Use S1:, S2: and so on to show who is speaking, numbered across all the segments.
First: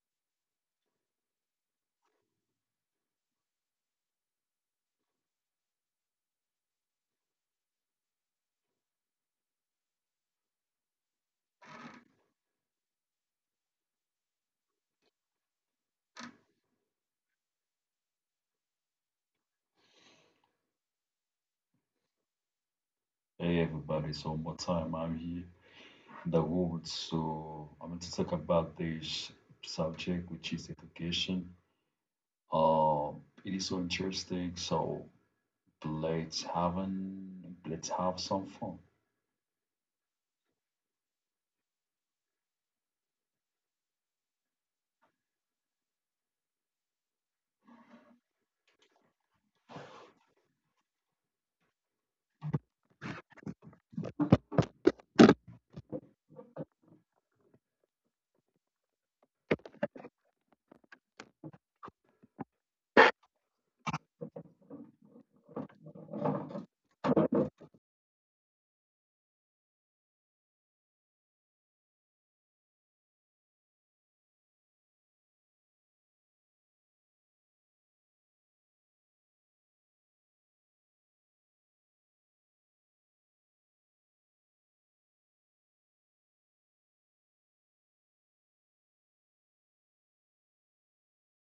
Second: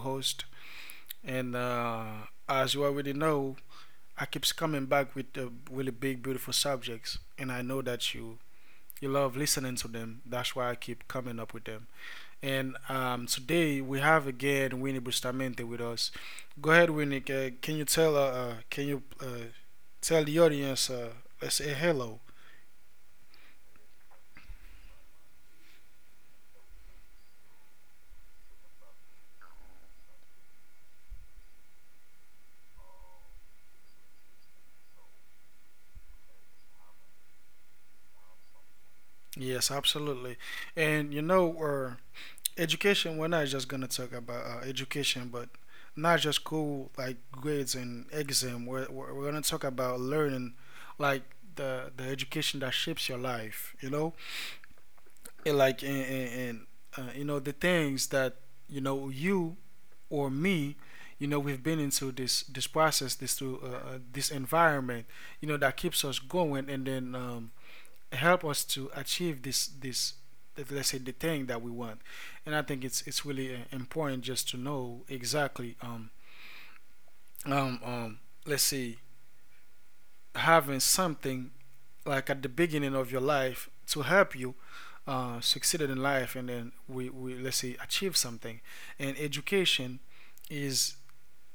S1: host. And As you already know, I keeps coming back with really big, beautiful subjects, and I know that you love listening to them. That's why I keep coming up with them. And Today we have again Winnie Bustamante with us. Go ahead, Winnie. Can you tell the audience let's say hello?
S2: Hey everybody, so what time I'm here in the world, so I'm going to talk about this subject which is education. Um, it is so interesting, so let's have an, let's have some fun.
S1: Yes, absolutely. And you know, uh, Education. We're not just gonna talk about education, but not just school like grades and exam. We're gonna talk about learning, like the education that shapes your life. And The things that you or me, we've been into this process, this environment, that keeps us going, and then help us to achieve this, let's say, the thing that we want. And I think it's really important just to know exactly. Um um let's say having something like at the beginning of your life to help you succeeded in life, and then we let's say achieve something. And education is,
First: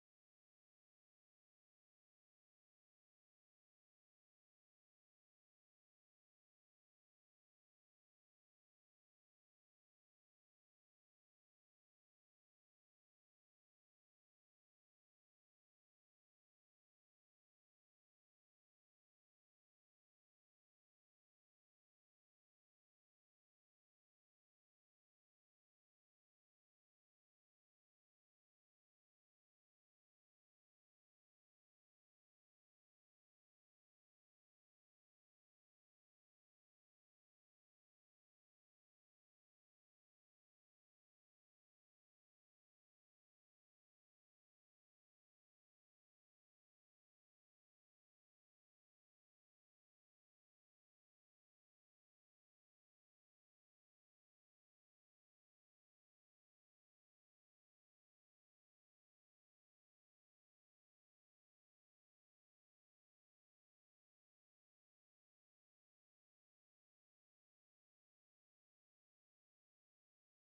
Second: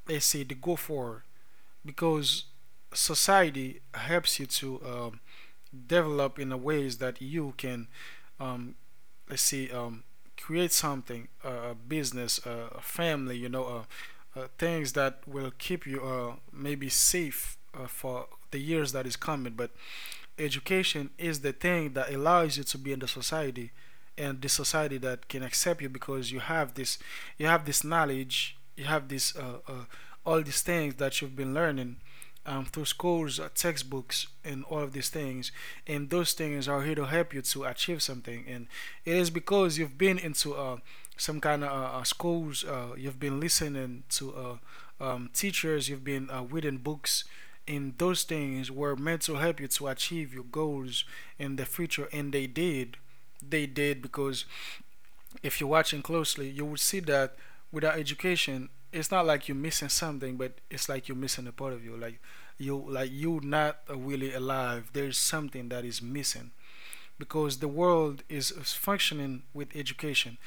S1: let's say, the go for, because society helps you to develop in a ways that you can, um, let's see, create something, a business, a family, you know, things that will keep you maybe safe for the years that is coming, but education is the thing that allows you to be in the society, and the society that can accept you because you have this, you have this knowledge, you have this, all these things that you've been learning through schools, textbooks, and all of these things. And those things are here to help you to achieve something, and it is because you've been into some kind of schools, you've been listening to teachers, you've been reading books, in those things were meant to help you to achieve your goals in the future, and they did. They did because if you're watching closely, you would see that without education, it's not like you're missing something, but it's like you're missing a part of you, like you are not really alive. There's something that is missing because the world is functioning with education.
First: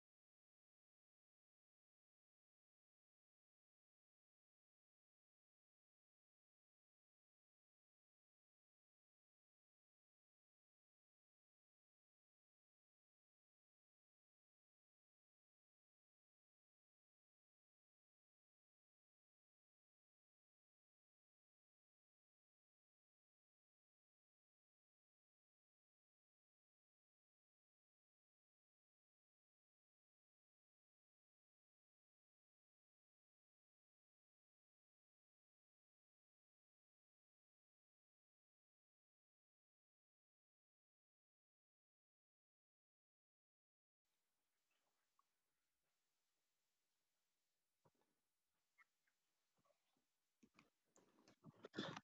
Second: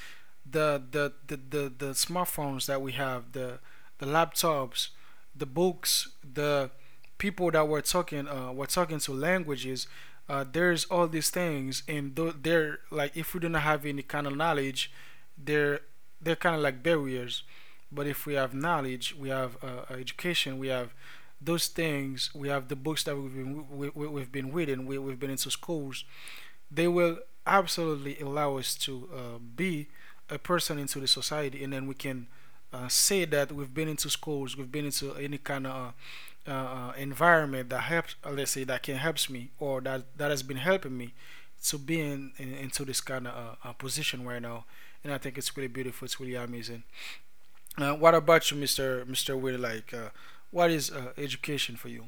S1: The smartphones that we have, the laptops, the books, the people that we're talking, to languages. There's all these things, and they're like, if we do not have any kind of knowledge, they're they're kind of like barriers. But if we have knowledge, we have education, we have those things, we have the books that we've been reading, we've been into schools, they will absolutely allow us to be a person into the society, and then we can say that we've been into schools, we've been into any kind of environment that helps, let's say, that can helps me or that that has been helping me to be in into this kind of position right now. And I think it's really beautiful. It's really amazing. What about you, Mister Will? Like, what is education for you?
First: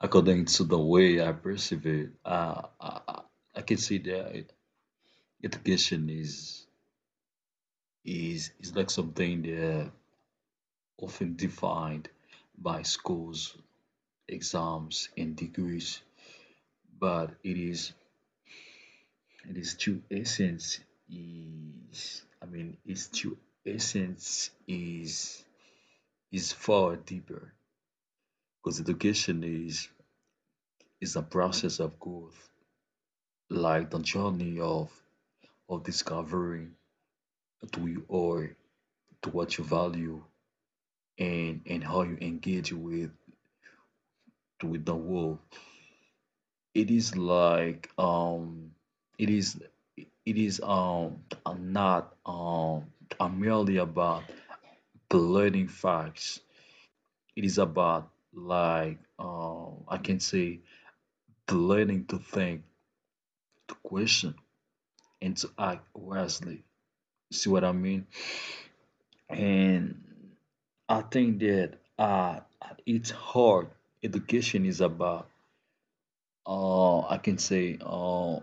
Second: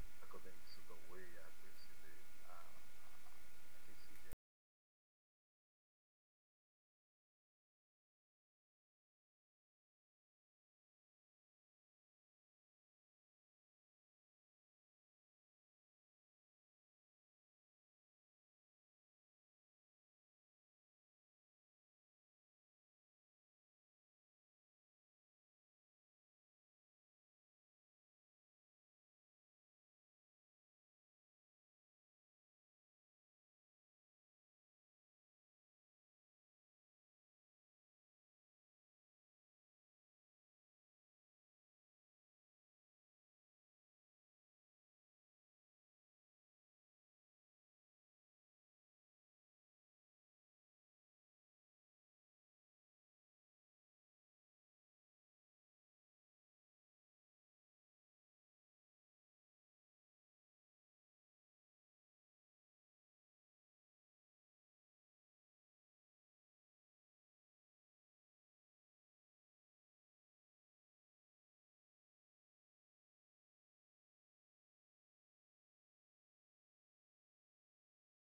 S2: According to the way I perceive it, I I can see that education is like something that often defined by schools, exams, and degrees, but it is and its true essence is its true essence is far deeper because education is a process of growth, like the journey of discovering who you are, to what you value, and how you engage with the world. It is like it is it is not merely about the learning facts. It is about I can say the learning to think, to question, and to act wisely. See what I mean? And I think that at its heart, education is about I can say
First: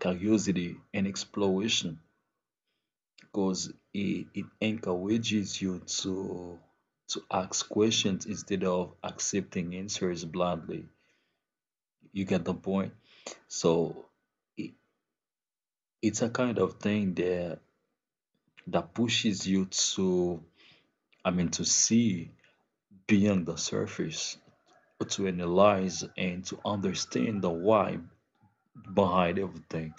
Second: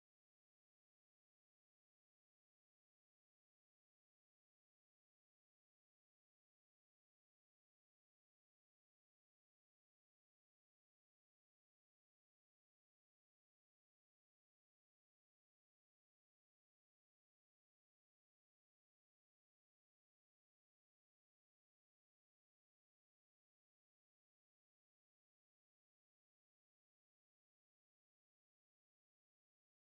S2: curiosity and exploration because it encourages you to ask questions instead of accepting answers blindly. You get the point? So i- it's a kind of thing that that pushes you to to see beyond the surface, to analyze and to understand the why behind everything.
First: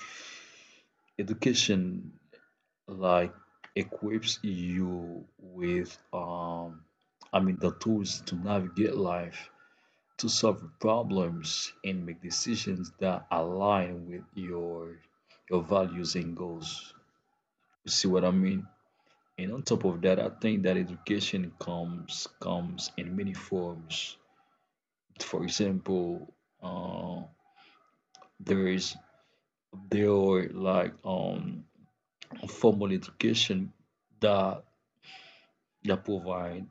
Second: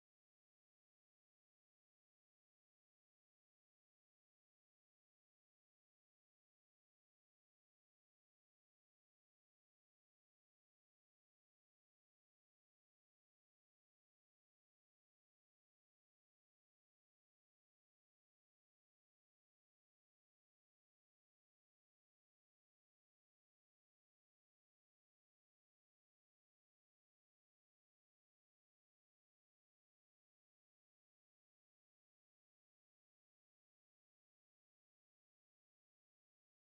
S2: Education like equips you with the tools to navigate life, to solve problems and make decisions that align with your values and goals. You see what I mean? And on top of that, I think that education comes in many forms. For example, uh, there is there are formal education that that provide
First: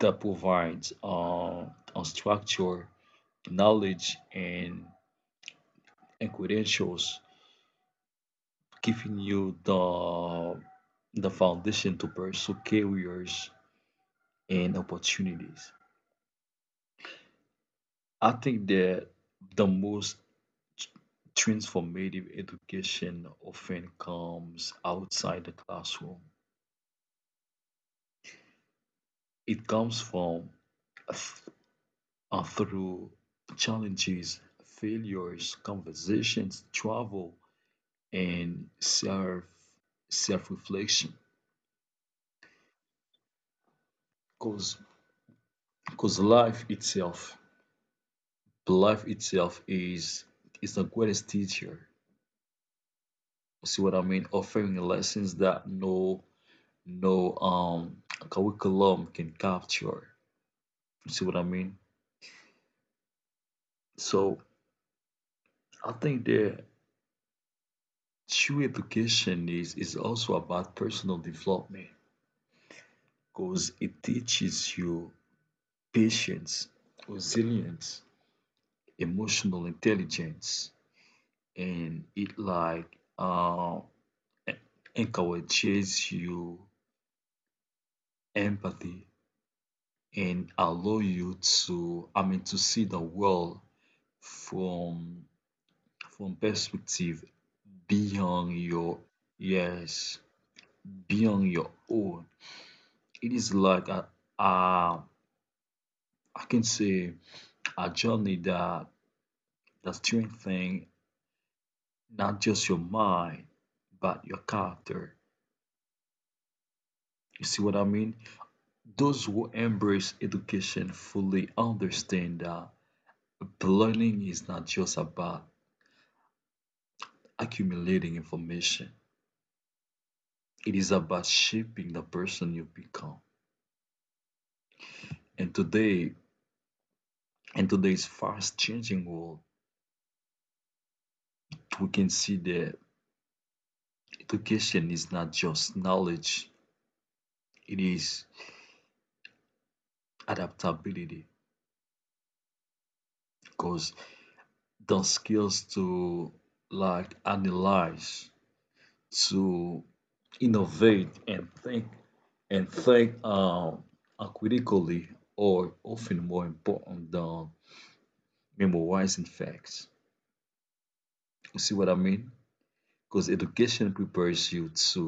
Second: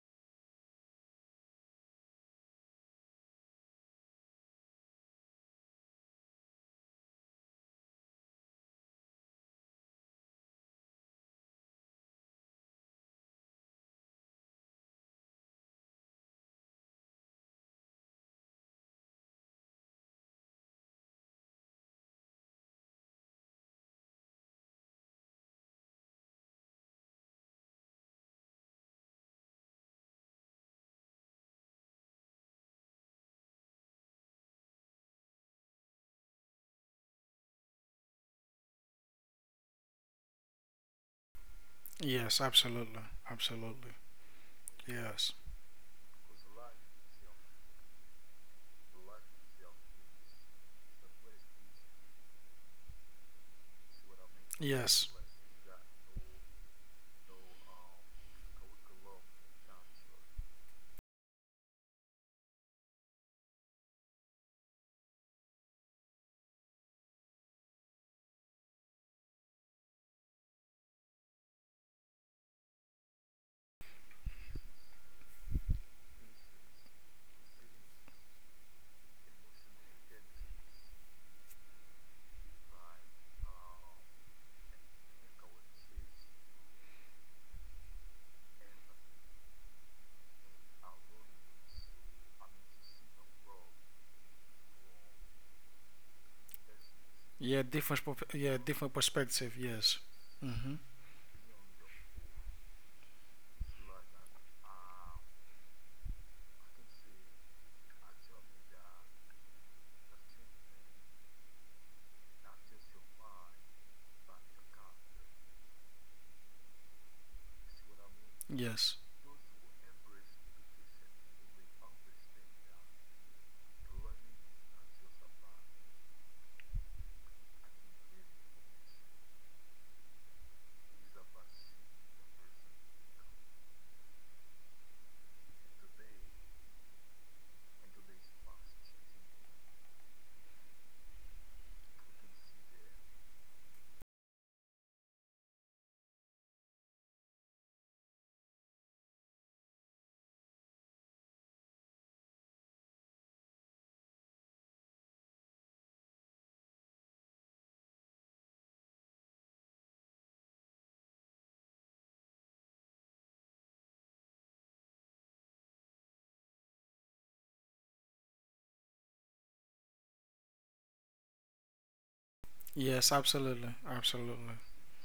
S2: that provides a structure, knowledge, and credentials, giving you the foundation to pursue careers and opportunities. I think that the most transformative education often comes outside the classroom. It comes from th- through challenges, failures, conversations, travel, and self reflection.
S1: Yes, absolutely, absolutely.
S2: Cause
S1: Yes,
S2: cause life itself is the greatest teacher. See what I mean? Offering
S1: yes.
S2: lessons that no no um curriculum can capture. See what I mean? So I think the true education is also about personal development because it teaches you patience, resilience, emotional intelligence, and it like uh, en- encourages you empathy and allow you to to see the world from from perspective
S1: Yeah,
S2: beyond
S1: different
S2: your
S1: perspective. Yes.
S2: yes
S1: Mm-hmm.
S2: beyond your own. It is like a, uh, I can say a journey that that's strengthening not just your mind, but your character. You see what I mean?
S1: Yes.
S2: Those who embrace education fully understand that learning is not just about accumulating information. It is about shaping the person you become. And today, in today's fast changing world, we can see that education is not just knowledge, it is adaptability because the skills to like analyze to innovate and think are critically are often more important than memorizing facts. You see what I mean?
S1: Yes,
S2: Because
S1: absolutely. Absolutely.
S2: you to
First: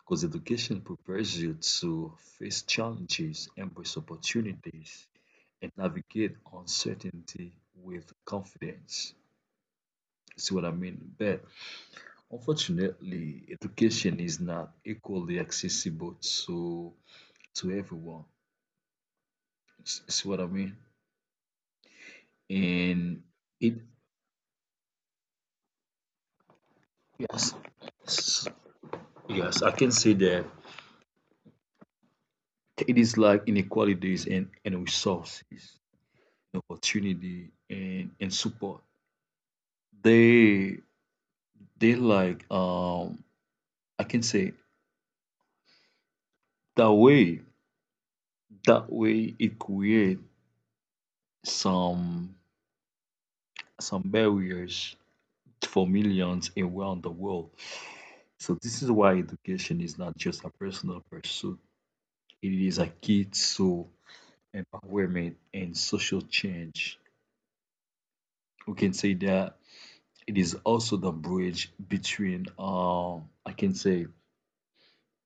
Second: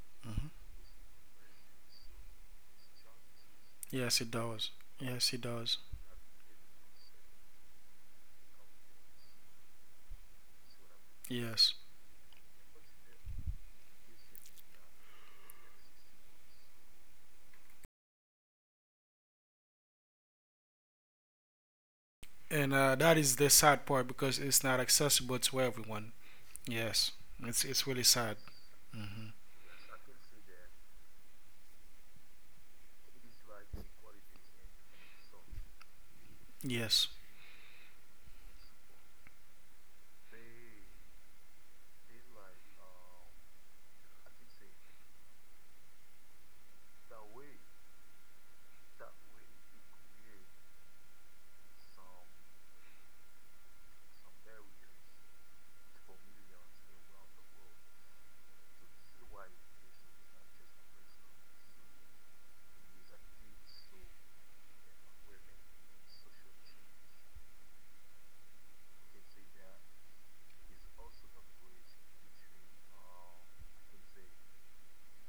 S2: because
S1: Hmm.
S2: education prepares you to face challenges, embrace
S1: Yes, it does.
S2: opportunities,
S1: Yes, it
S2: and
S1: does.
S2: navigate uncertainty with confidence. See what I mean? But
S1: Yes.
S2: unfortunately, education is not equally accessible to to everyone. See what I mean?
S1: And That
S2: And
S1: is the
S2: it
S1: sad part because it's not accessible to everyone. Yes.
S2: yes
S1: It's really sad.
S2: s-
S1: Hmm.
S2: yes I can say that it is like inequalities and resources,
S1: Yes.
S2: opportunity and support. They they like I can say that way that way it create some some barriers for millions around the world. So this is why education is not just a personal pursuit. It is a key to empowerment and social change. We can say that it is also the bridge between I can say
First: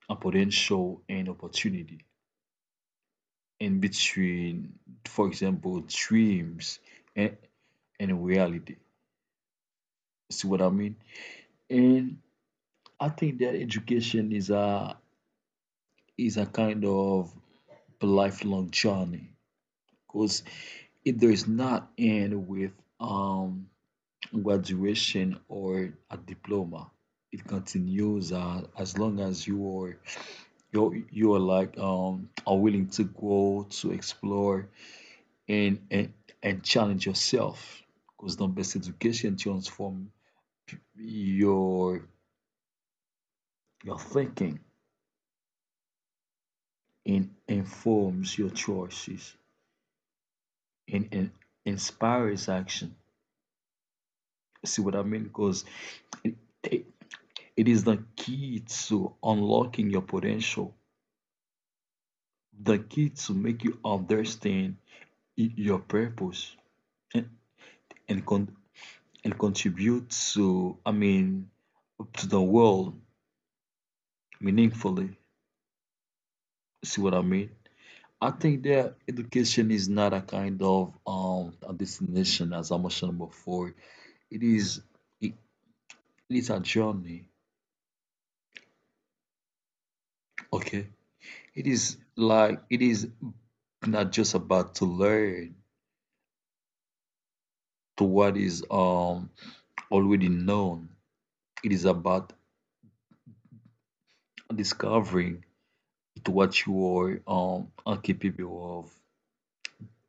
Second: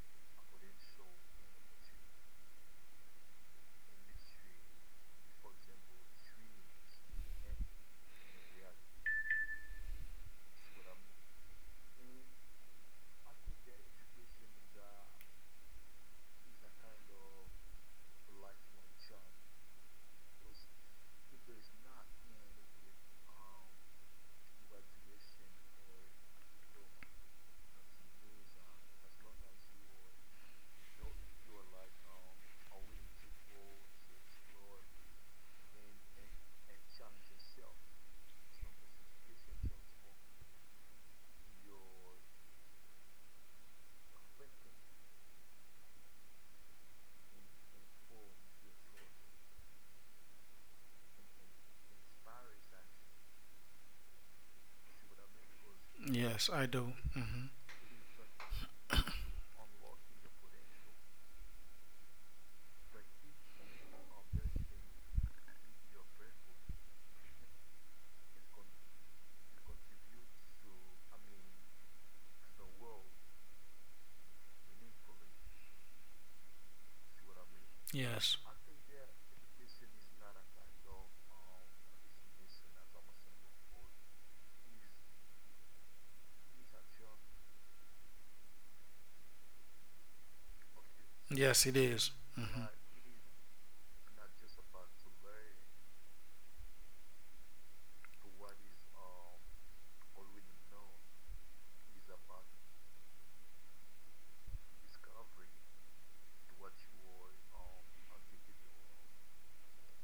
S2: a potential and opportunity and between, for example, dreams and, and reality. See what I mean? And I think that education is a kind of a lifelong journey because it does not end with um, graduation or a diploma. It continues as long as you are like are willing to grow, to explore and and, and challenge yourself because the best education transforms your your thinking and informs your choices and inspires action. See what I mean? Because It,
S1: Yes, I do. Hmm.
S2: it is the key to unlocking your potential, the key to make you understand your purpose and and, con- and contribute to, to the world meaningfully. See what I mean? I
S1: Yes.
S2: think that education is not a kind of a destination, as I mentioned before. It is it, it is a journey. Okay, it
S1: Yes, it
S2: is
S1: is.
S2: like
S1: Mhm.
S2: it is not just about to learn. To what is already known. It is about discovering to what you are capable of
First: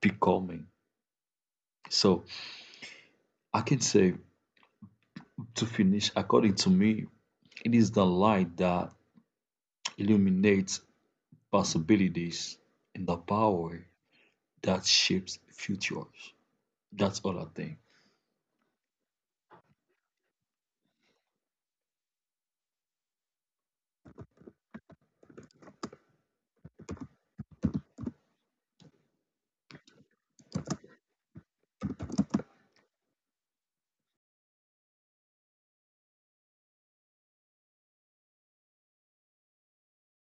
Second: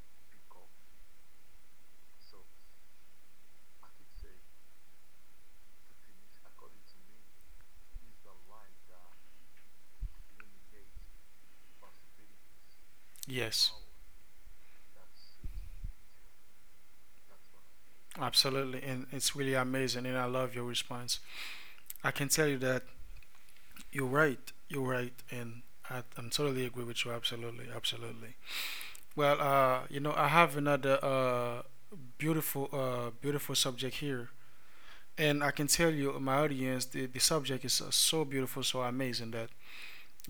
S2: becoming. So I can say, to finish, according to me, it is the light that illuminates possibilities and the
S1: Yes,
S2: power that shapes futures. That's all I think.
S1: absolutely. And it's really amazing. And I love your response. I can tell you that you're right. You're right. And I'm totally agree with you. Absolutely. Absolutely. Well, you know, I have another beautiful, beautiful subject here. And I can tell you, my audience, the subject is so beautiful, so amazing that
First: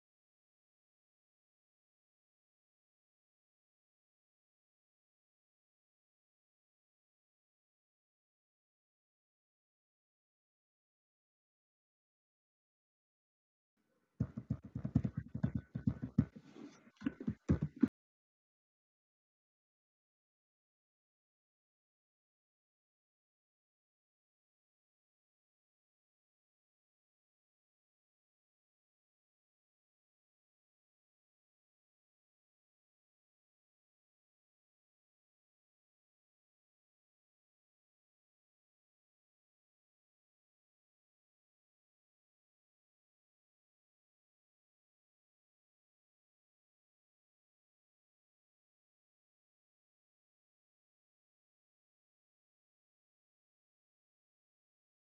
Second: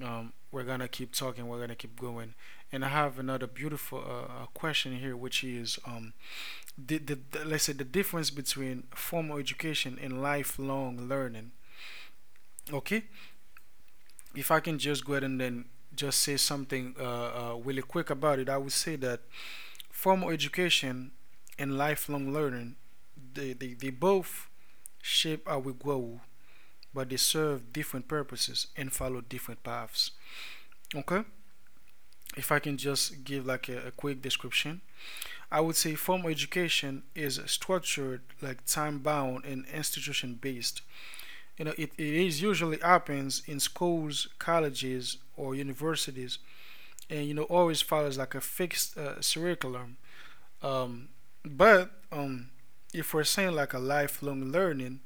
S1: we're gonna keep talking. We're gonna keep going. And I have another beautiful question here, which is the let's say the difference between formal education and lifelong learning. Okay, if I can just go ahead and then just say something really quick about it, I would say that formal education and lifelong learning, they both shape how we grow, but they serve different purposes and follow different paths. Okay, if I can just give like a quick description, I would say formal education is structured, like time bound and institution based. You know, it is usually happens in schools, colleges, or universities, and you know always follows like a fixed curriculum. Um, but if we're saying like a lifelong learning,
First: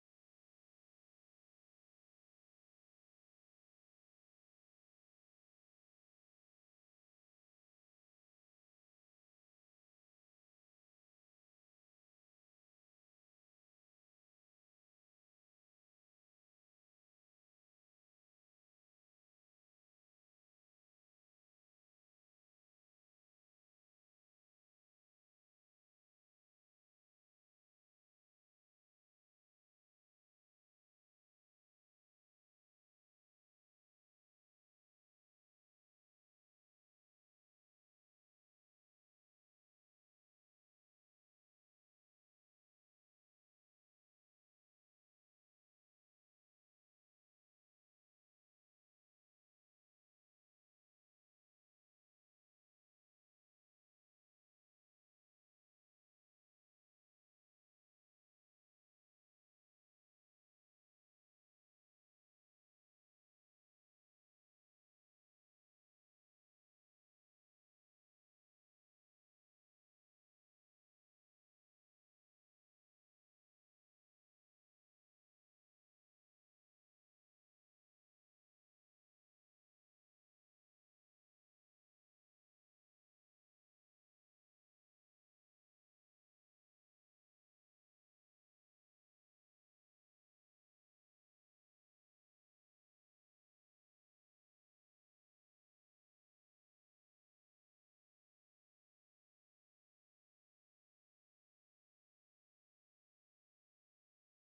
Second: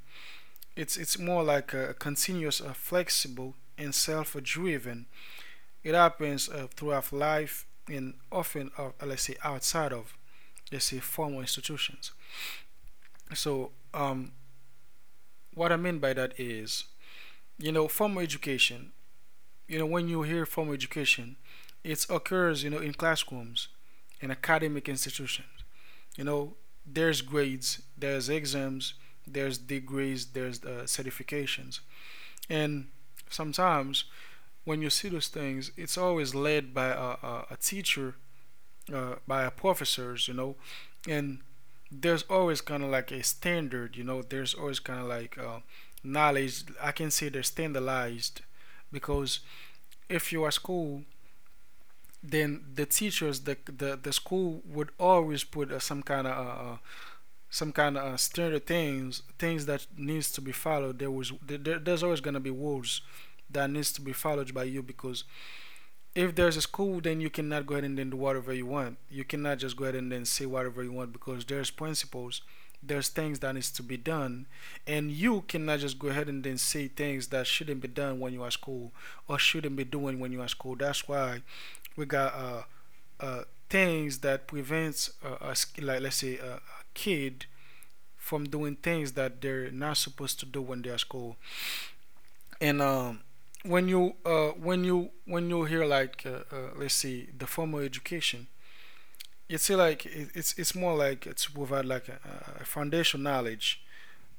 S1: it's more like a continuous, flexible, and self-driven. It happens throughout life, and often, let's say, outside of, let's say, formal institutions. So, what I mean by that is, you know, formal education, you know, when you hear formal education, it occurs, you know, in classrooms, in academic institutions. You know, there's grades, there's exams, there's degrees, there's certifications. And sometimes when you see those things, it's always led by a teacher, by professors, you know, and there's always kind of like a standard, you know, there's always kind of like knowledge. I can say they're standardized because if you are school, then the teachers, the school would always put some kind of standard things, things that needs to be followed. There's always gonna be rules that needs to be followed by you because if there's a school, then you cannot go ahead and then do whatever you want. You cannot just go ahead and then say whatever you want because there's principles, there's things that needs to be done, and you cannot just go ahead and then say things that shouldn't be done when you are at school, or shouldn't be doing when you are at school. That's why we got uh, things that prevents us, like let's say a kid from doing things that they're not supposed to do when they're at school. And when you hear like let's see the formal education, it's like it's more like it's provide like a foundation knowledge.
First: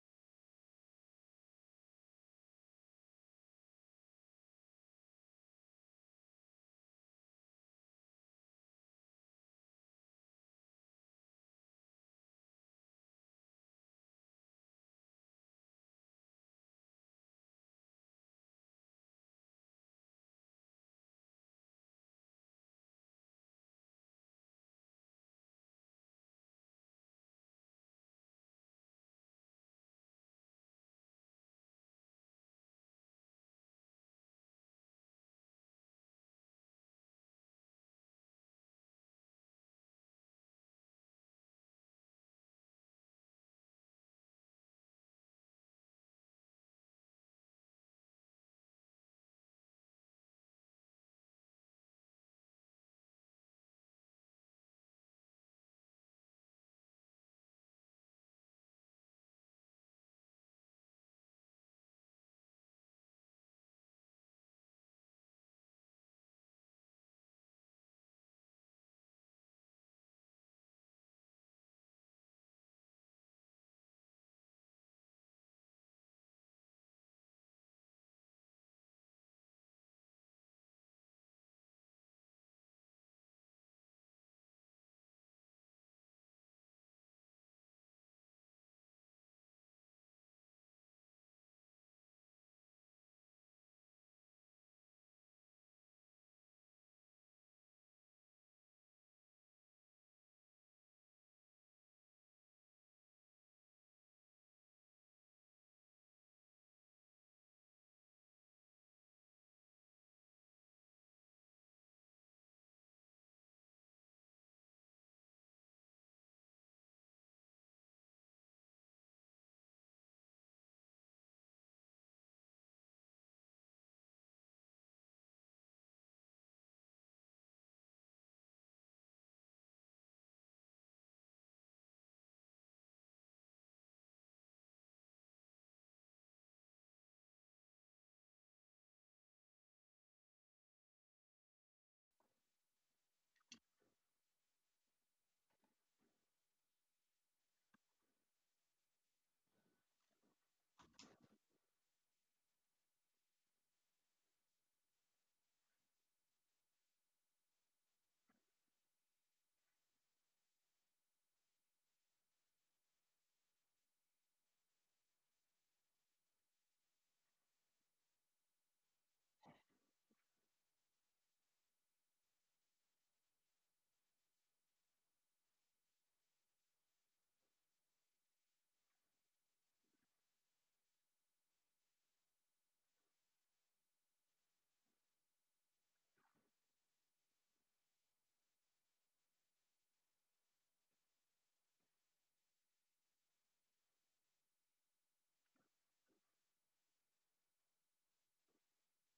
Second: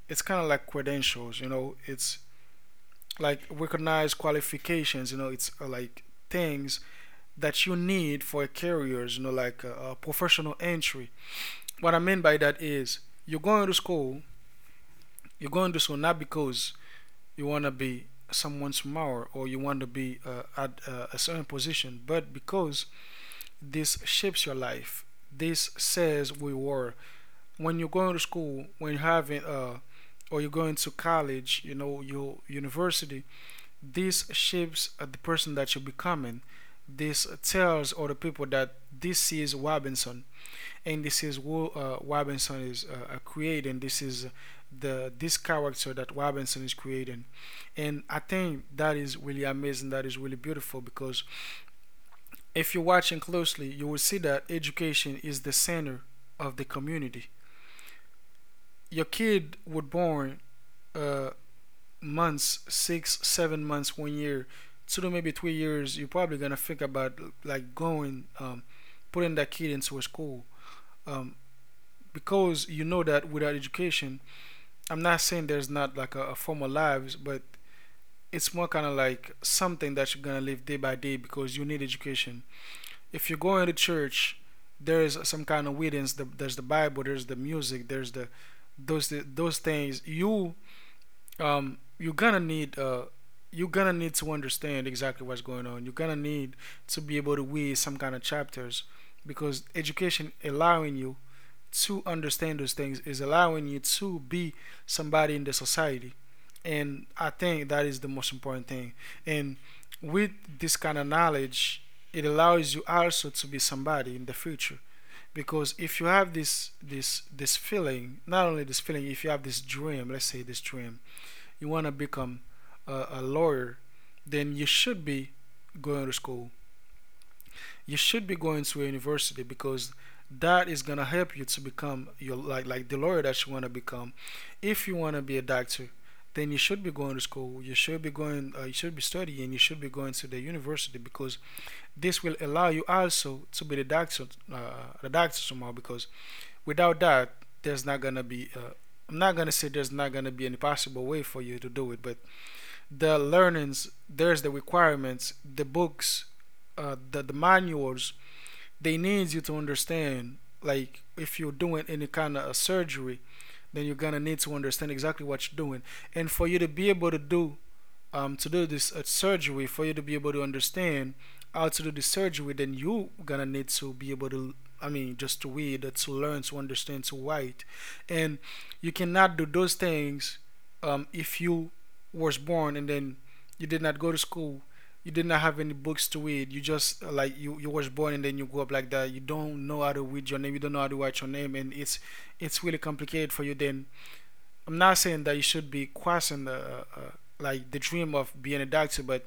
S1: It's kind of like credentials, you know. It's like recognized qualifications, you know. It's like things that you need for careers, you know, like a professional entry. What I mean by that is you're going to school, you're going to school not because you want to be someone smaller, or you want to be at a certain position, but because this shapes your life. This says we were, when you're going to school, when you're having or you're going to college, you know, your university, this shapes the person that you're becoming. This tells other people that this is Robinson, and this is what Robinson is creating. This is the this character that Robinson is creating, and I think that is really amazing. That is really beautiful because if you're watching closely, you will see that education is the center of the community. Your kid was born, uh, months, 6, 7 months, 1 year, 2 to maybe 3 years. You're probably gonna think about like going, putting that kid into a school. Um, because you know that without education, I'm not saying there's not like a formal lives, but it's more kind of like something that you're gonna live day by day because you need education. If you're going to church, there is some kind of witness. There's the Bible, there's the music, there's the those things. Um you're gonna need uh you're gonna need to understand exactly what's going on. You're gonna need to be able to read some kind of chapters, because education allowing you to understand those things is allowing you to be somebody in the society. And I think that is the most important thing. And with this kind of knowledge, it allows you also to be somebody in the future, because if you have this feeling, not only this feeling, if you have this dream, let's say this dream, you want to become a lawyer, then you should be going to school, you should be going to a university because that is gonna help you to become your, like the lawyer that you wanna become. If you wanna be a doctor, then you should be going to school. You should be going. You should be studying. You should be going to the university because this will allow you also to be the doctor somehow. Because without that, there's not gonna be. I'm not gonna say there's not gonna be any possible way for you to do it, but the learnings, there's the requirements, the books, the manuals they need you to understand, like if you're doing any kind of a surgery, then you're gonna need to understand exactly what you're doing. And for you to be able to do, to do this surgery, for you to be able to understand how to do the surgery, then you gonna need to be able to, I mean, just to read, to learn, to understand, to write. And you cannot do those things, if you was born and then you did not go to school, you did not have any books to read, you just, like you was born and then you grew up like that, you don't know how to read your name, you don't know how to write your name, and it's really complicated for you. Then I'm not saying that you should be quashing the like the dream of being a doctor, but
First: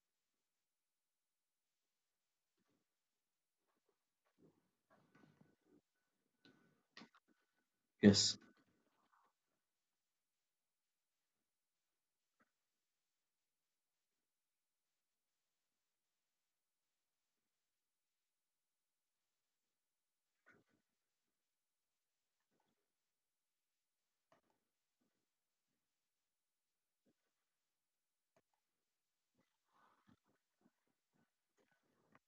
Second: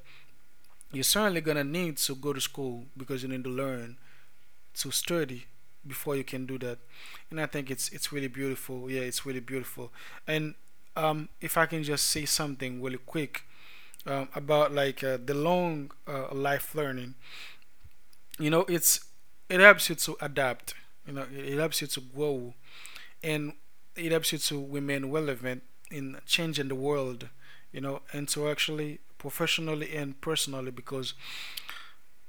S1: you're certainly gonna need to go to school because you need to learn, to study, before you can do that. And I think it's really
S2: Yes,
S1: beautiful. Yeah, it's really beautiful. And if I can just say something really quick about like the long life learning, you know, it's it helps you to adapt. You know, it helps you to grow, and it helps you to remain relevant in changing the world, you know, and so actually professionally and personally. Because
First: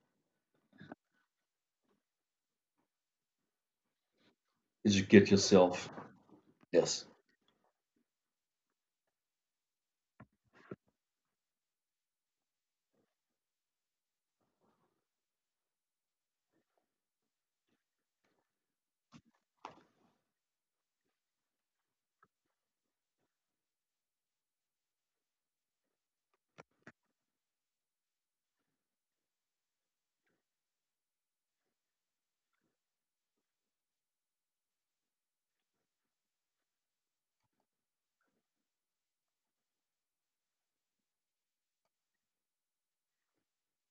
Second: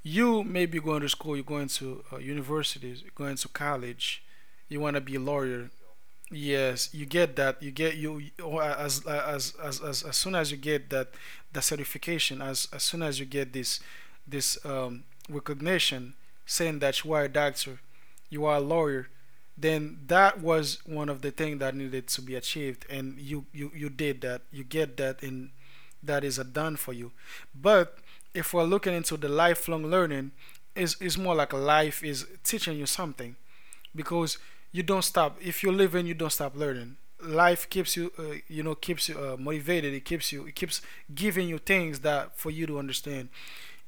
S1: you may be going to school, you're going to universities, you're going to college, you want to be a
S2: educate
S1: lawyer.
S2: yourself.
S1: Yes,
S2: Yes,
S1: you get that. You get or as soon as you get that, the certification, as soon as you get this this recognition saying that you are a doctor, you are a lawyer, then that was one of the things that needed to be achieved, and you did that. You get that, and that is a done for you. But if we're looking into the lifelong learning, is more like a life is teaching you something, because you don't stop. If you're living, you don't stop learning. Life keeps you, you know, keeps you motivated. It keeps you, it keeps giving you things that for you to understand.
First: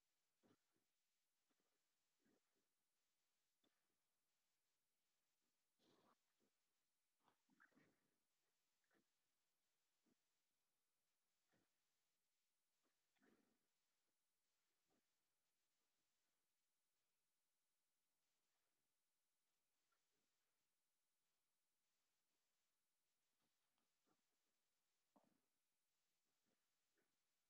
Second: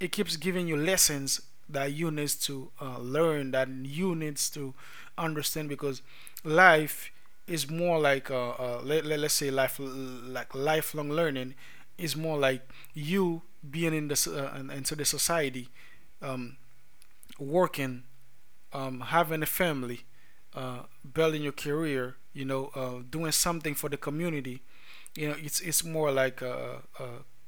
S1: It keeps giving you lessons that you needs to learn, that you needs to understand. Because life is more like, us say, life like lifelong learning is more like you being in the into the society, um, working, having a family, uh, building your career, you know, doing something for the community. You know, it's more like uh, uh,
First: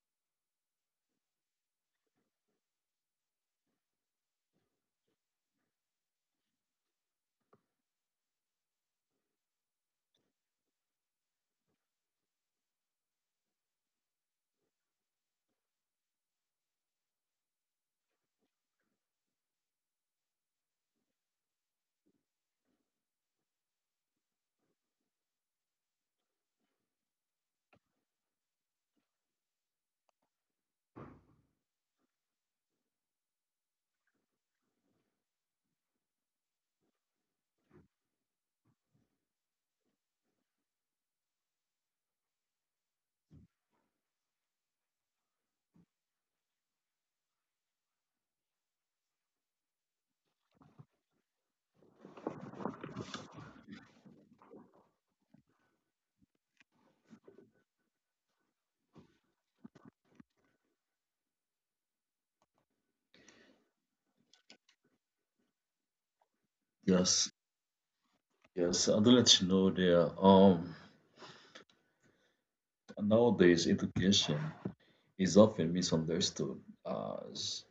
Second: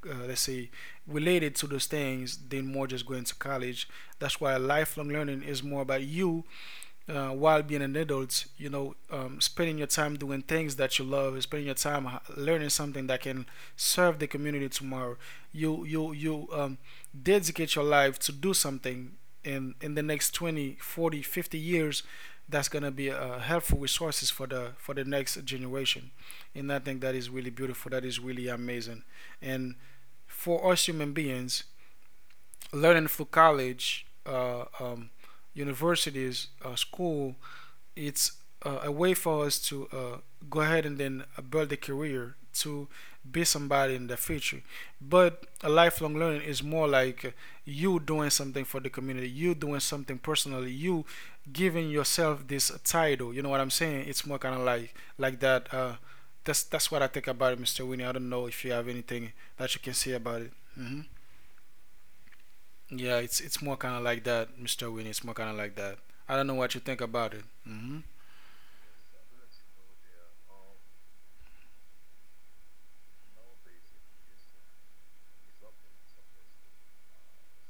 S1: uh, let's say related to those things than more just going to college. That's why lifelong learning is more about you while being an adult, you know, spending your time doing things that you love, spending your time learning something that can serve the community tomorrow. You dedicate your life to do something in the next 20, 40, 50 years that's going to be helpful resources for the next generation. And I think that is really beautiful. That is really amazing. And for us human beings, learning through college, universities, school, it's a way for us to go ahead and then build a career to be somebody in the future. But a lifelong learning is more like you doing something for the community, you doing something personally, you giving yourself this title. You know what I'm saying? It's more kind of like that. That's what I think about it, Mr. Winnie. I don't know if you have anything that you can say about it. Hmm. Yeah, it's more kind of like that, Mr. Winnie. It's more kind of like that. I don't know what you think
S2: yes,
S1: about it. Hmm.
S2: yes, I do let you know there. Nowadays education is often misunderstood as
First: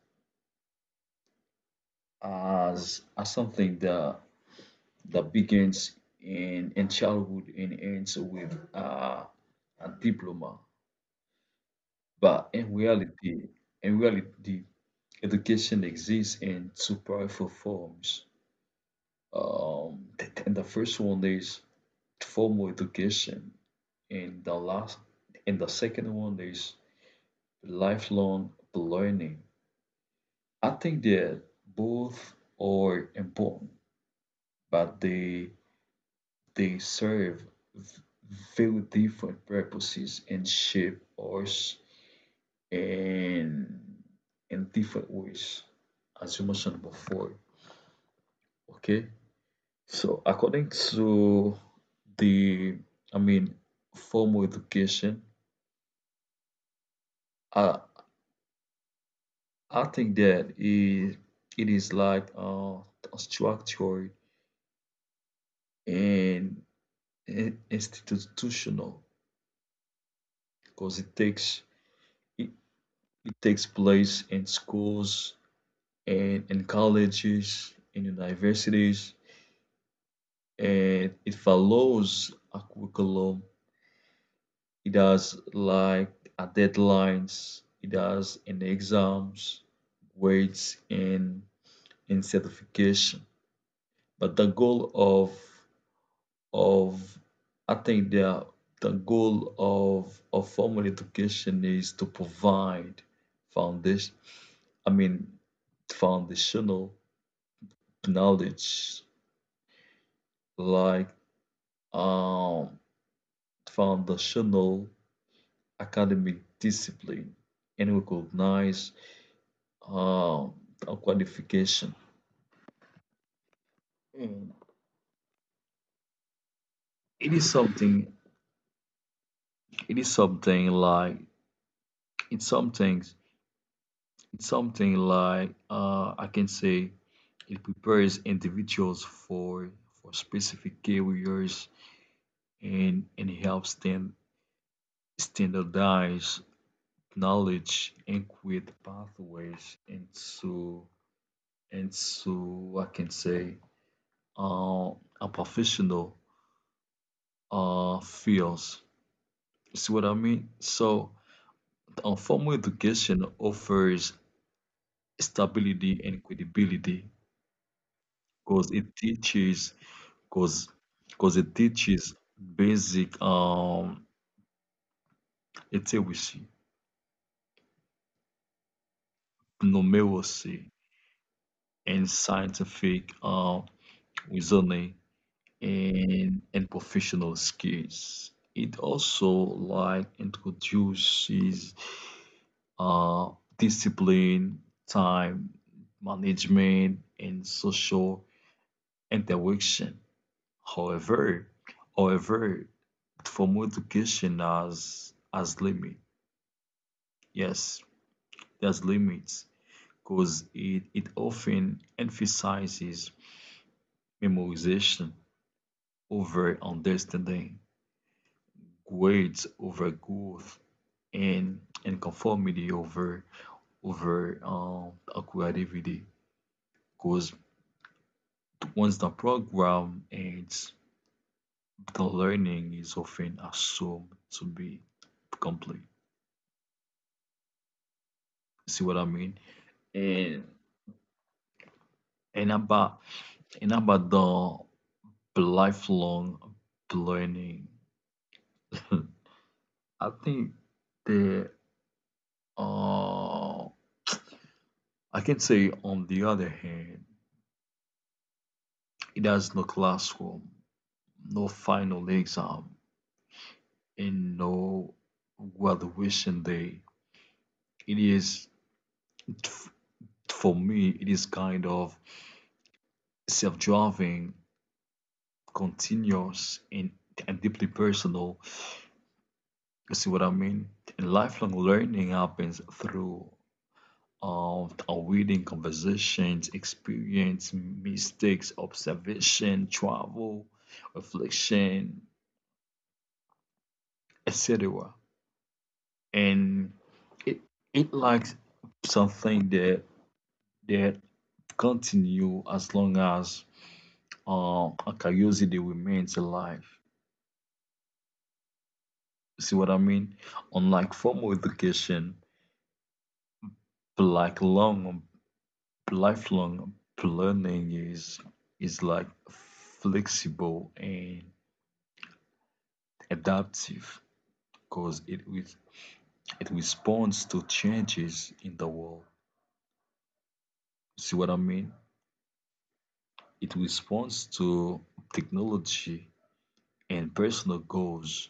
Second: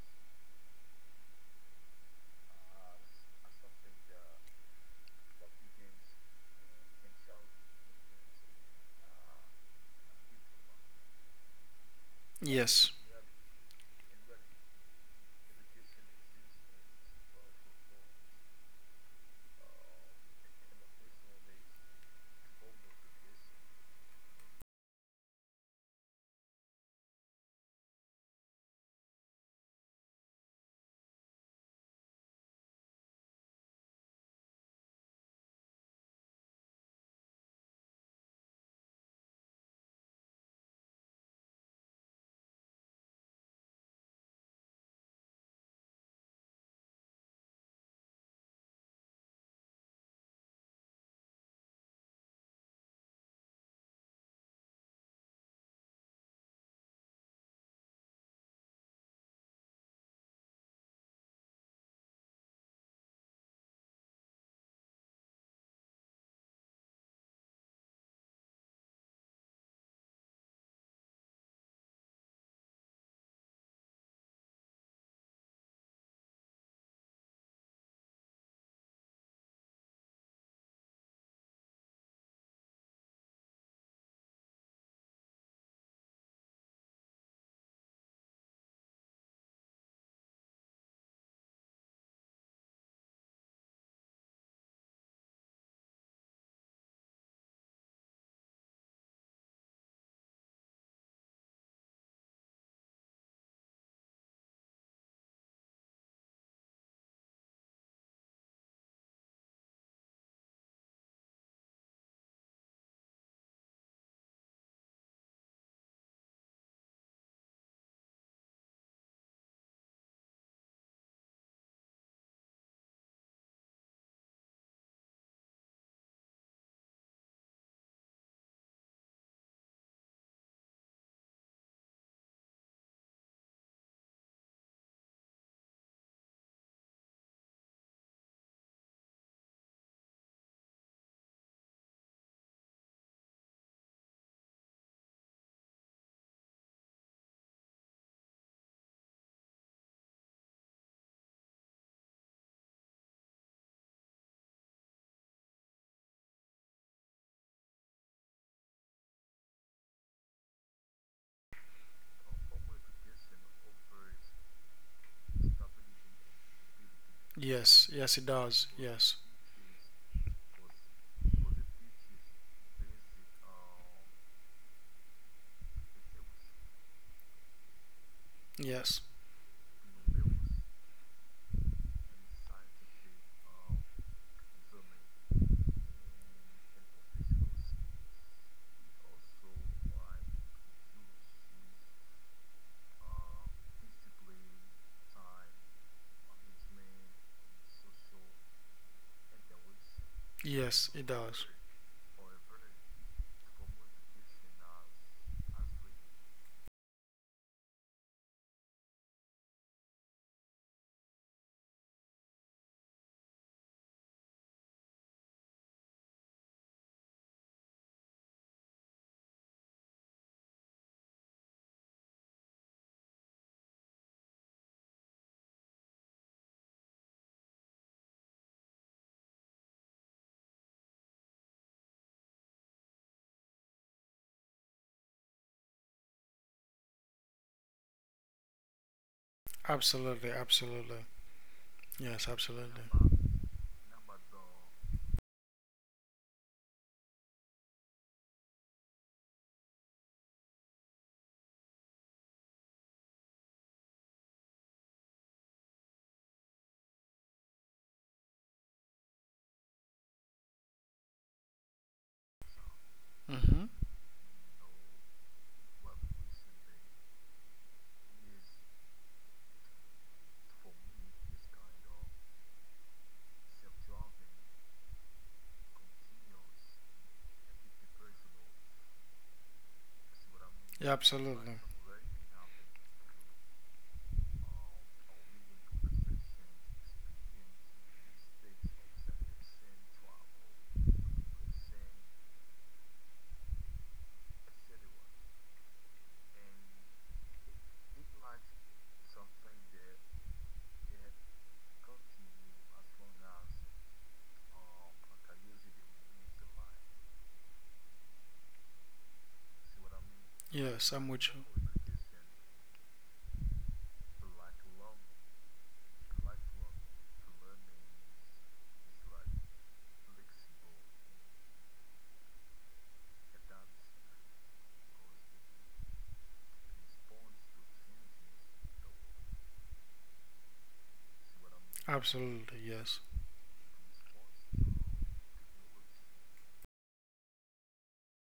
S2: something that that begins in childhood and ends with a diploma. But
S1: Yes.
S2: in reality, education exists in two powerful forms. And the first one is formal education, and the last and the second one is lifelong learning. I think that both are important but they serve v- very different purposes and shape us in in different ways, as you mentioned before. Okay, so according to the, I mean, formal education, I I think that it is like structured and institutional because it, it takes place in schools and in colleges, in universities, and it follows a curriculum. It has like a deadlines. It has an exams, grades, and certification. But the goal of I think the goal of formal education is to provide foundation. I mean foundational knowledge like um, foundational academic discipline and recognize um, a qualification. Mm. It is something. It is something like it's something. It's something like I can say it prepares individuals for specific careers and helps them standardize knowledge and create pathways into and so I can say uh, a professional fields. See what I mean? So formal education offers stability and credibility
S1: Yes, yes, it
S2: because
S1: does.
S2: it
S1: Yes,
S2: teaches because because it teaches basic literacy,
S1: yes,
S2: numeracy, and scientific reasoning and professional skills. It also like introduces uh, discipline, time management, and social interaction.
S1: yes, it
S2: However,
S1: does.
S2: however, formal education has limit. Yes, there's limits because it often emphasizes memorization over understanding, grades over growth, and conformity over over um, creativity. Because once the program ends, the learning is often assumed to be complete. See what I mean?
S1: Absolutely,
S2: And
S1: absolutely. Yes,
S2: and
S1: absolutely.
S2: about about the lifelong learning, I think the uh I can say on the other hand, it has no classroom, no final exam,
S1: Mm-hmm.
S2: and no graduation day. It is for me, it is kind of self-driving, continuous, and deeply personal. You see what I mean?
S1: Yeah,
S2: And lifelong
S1: absolutely.
S2: learning happens through our reading, conversations, experience, mistakes, observation, travel, reflection, etc. And it it likes something that that continue as long as a curiosity remains alive. See what I mean? Unlike
S1: Yes, I'm with
S2: formal
S1: you.
S2: education, like long, lifelong learning is like flexible and adaptive because it responds to changes in the world. See what I mean?
S1: Absolutely, yes.
S2: It responds to technology and personal goals.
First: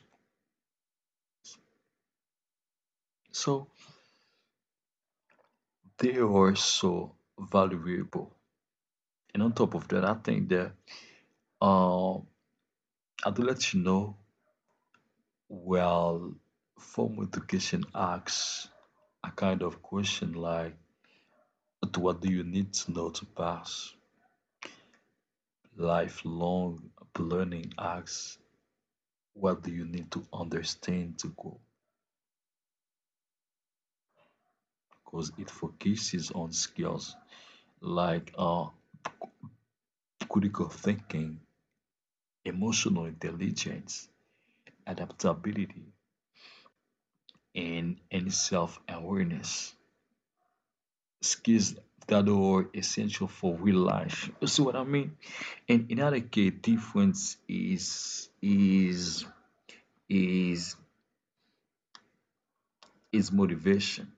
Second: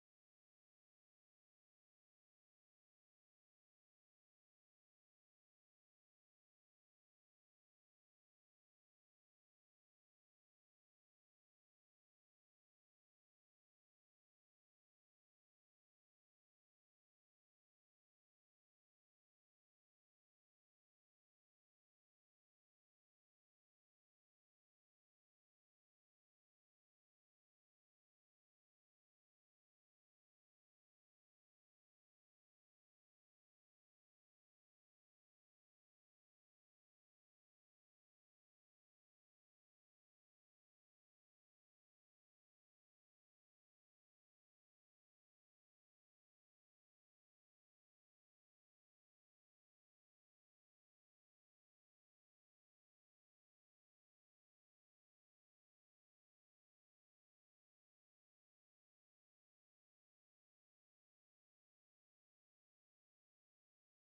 S2: So they are so valuable. And on top of that, I think that uh, I do let you know well, formal education asks a kind of question like, "But what do you need to know to pass? Lifelong learning asks, what do you need to understand to go?" Because it focuses on skills like critical thinking, emotional intelligence, adaptability, and self awareness. Skills that are essential for real life. You see what I mean? And another key difference is is is motivation.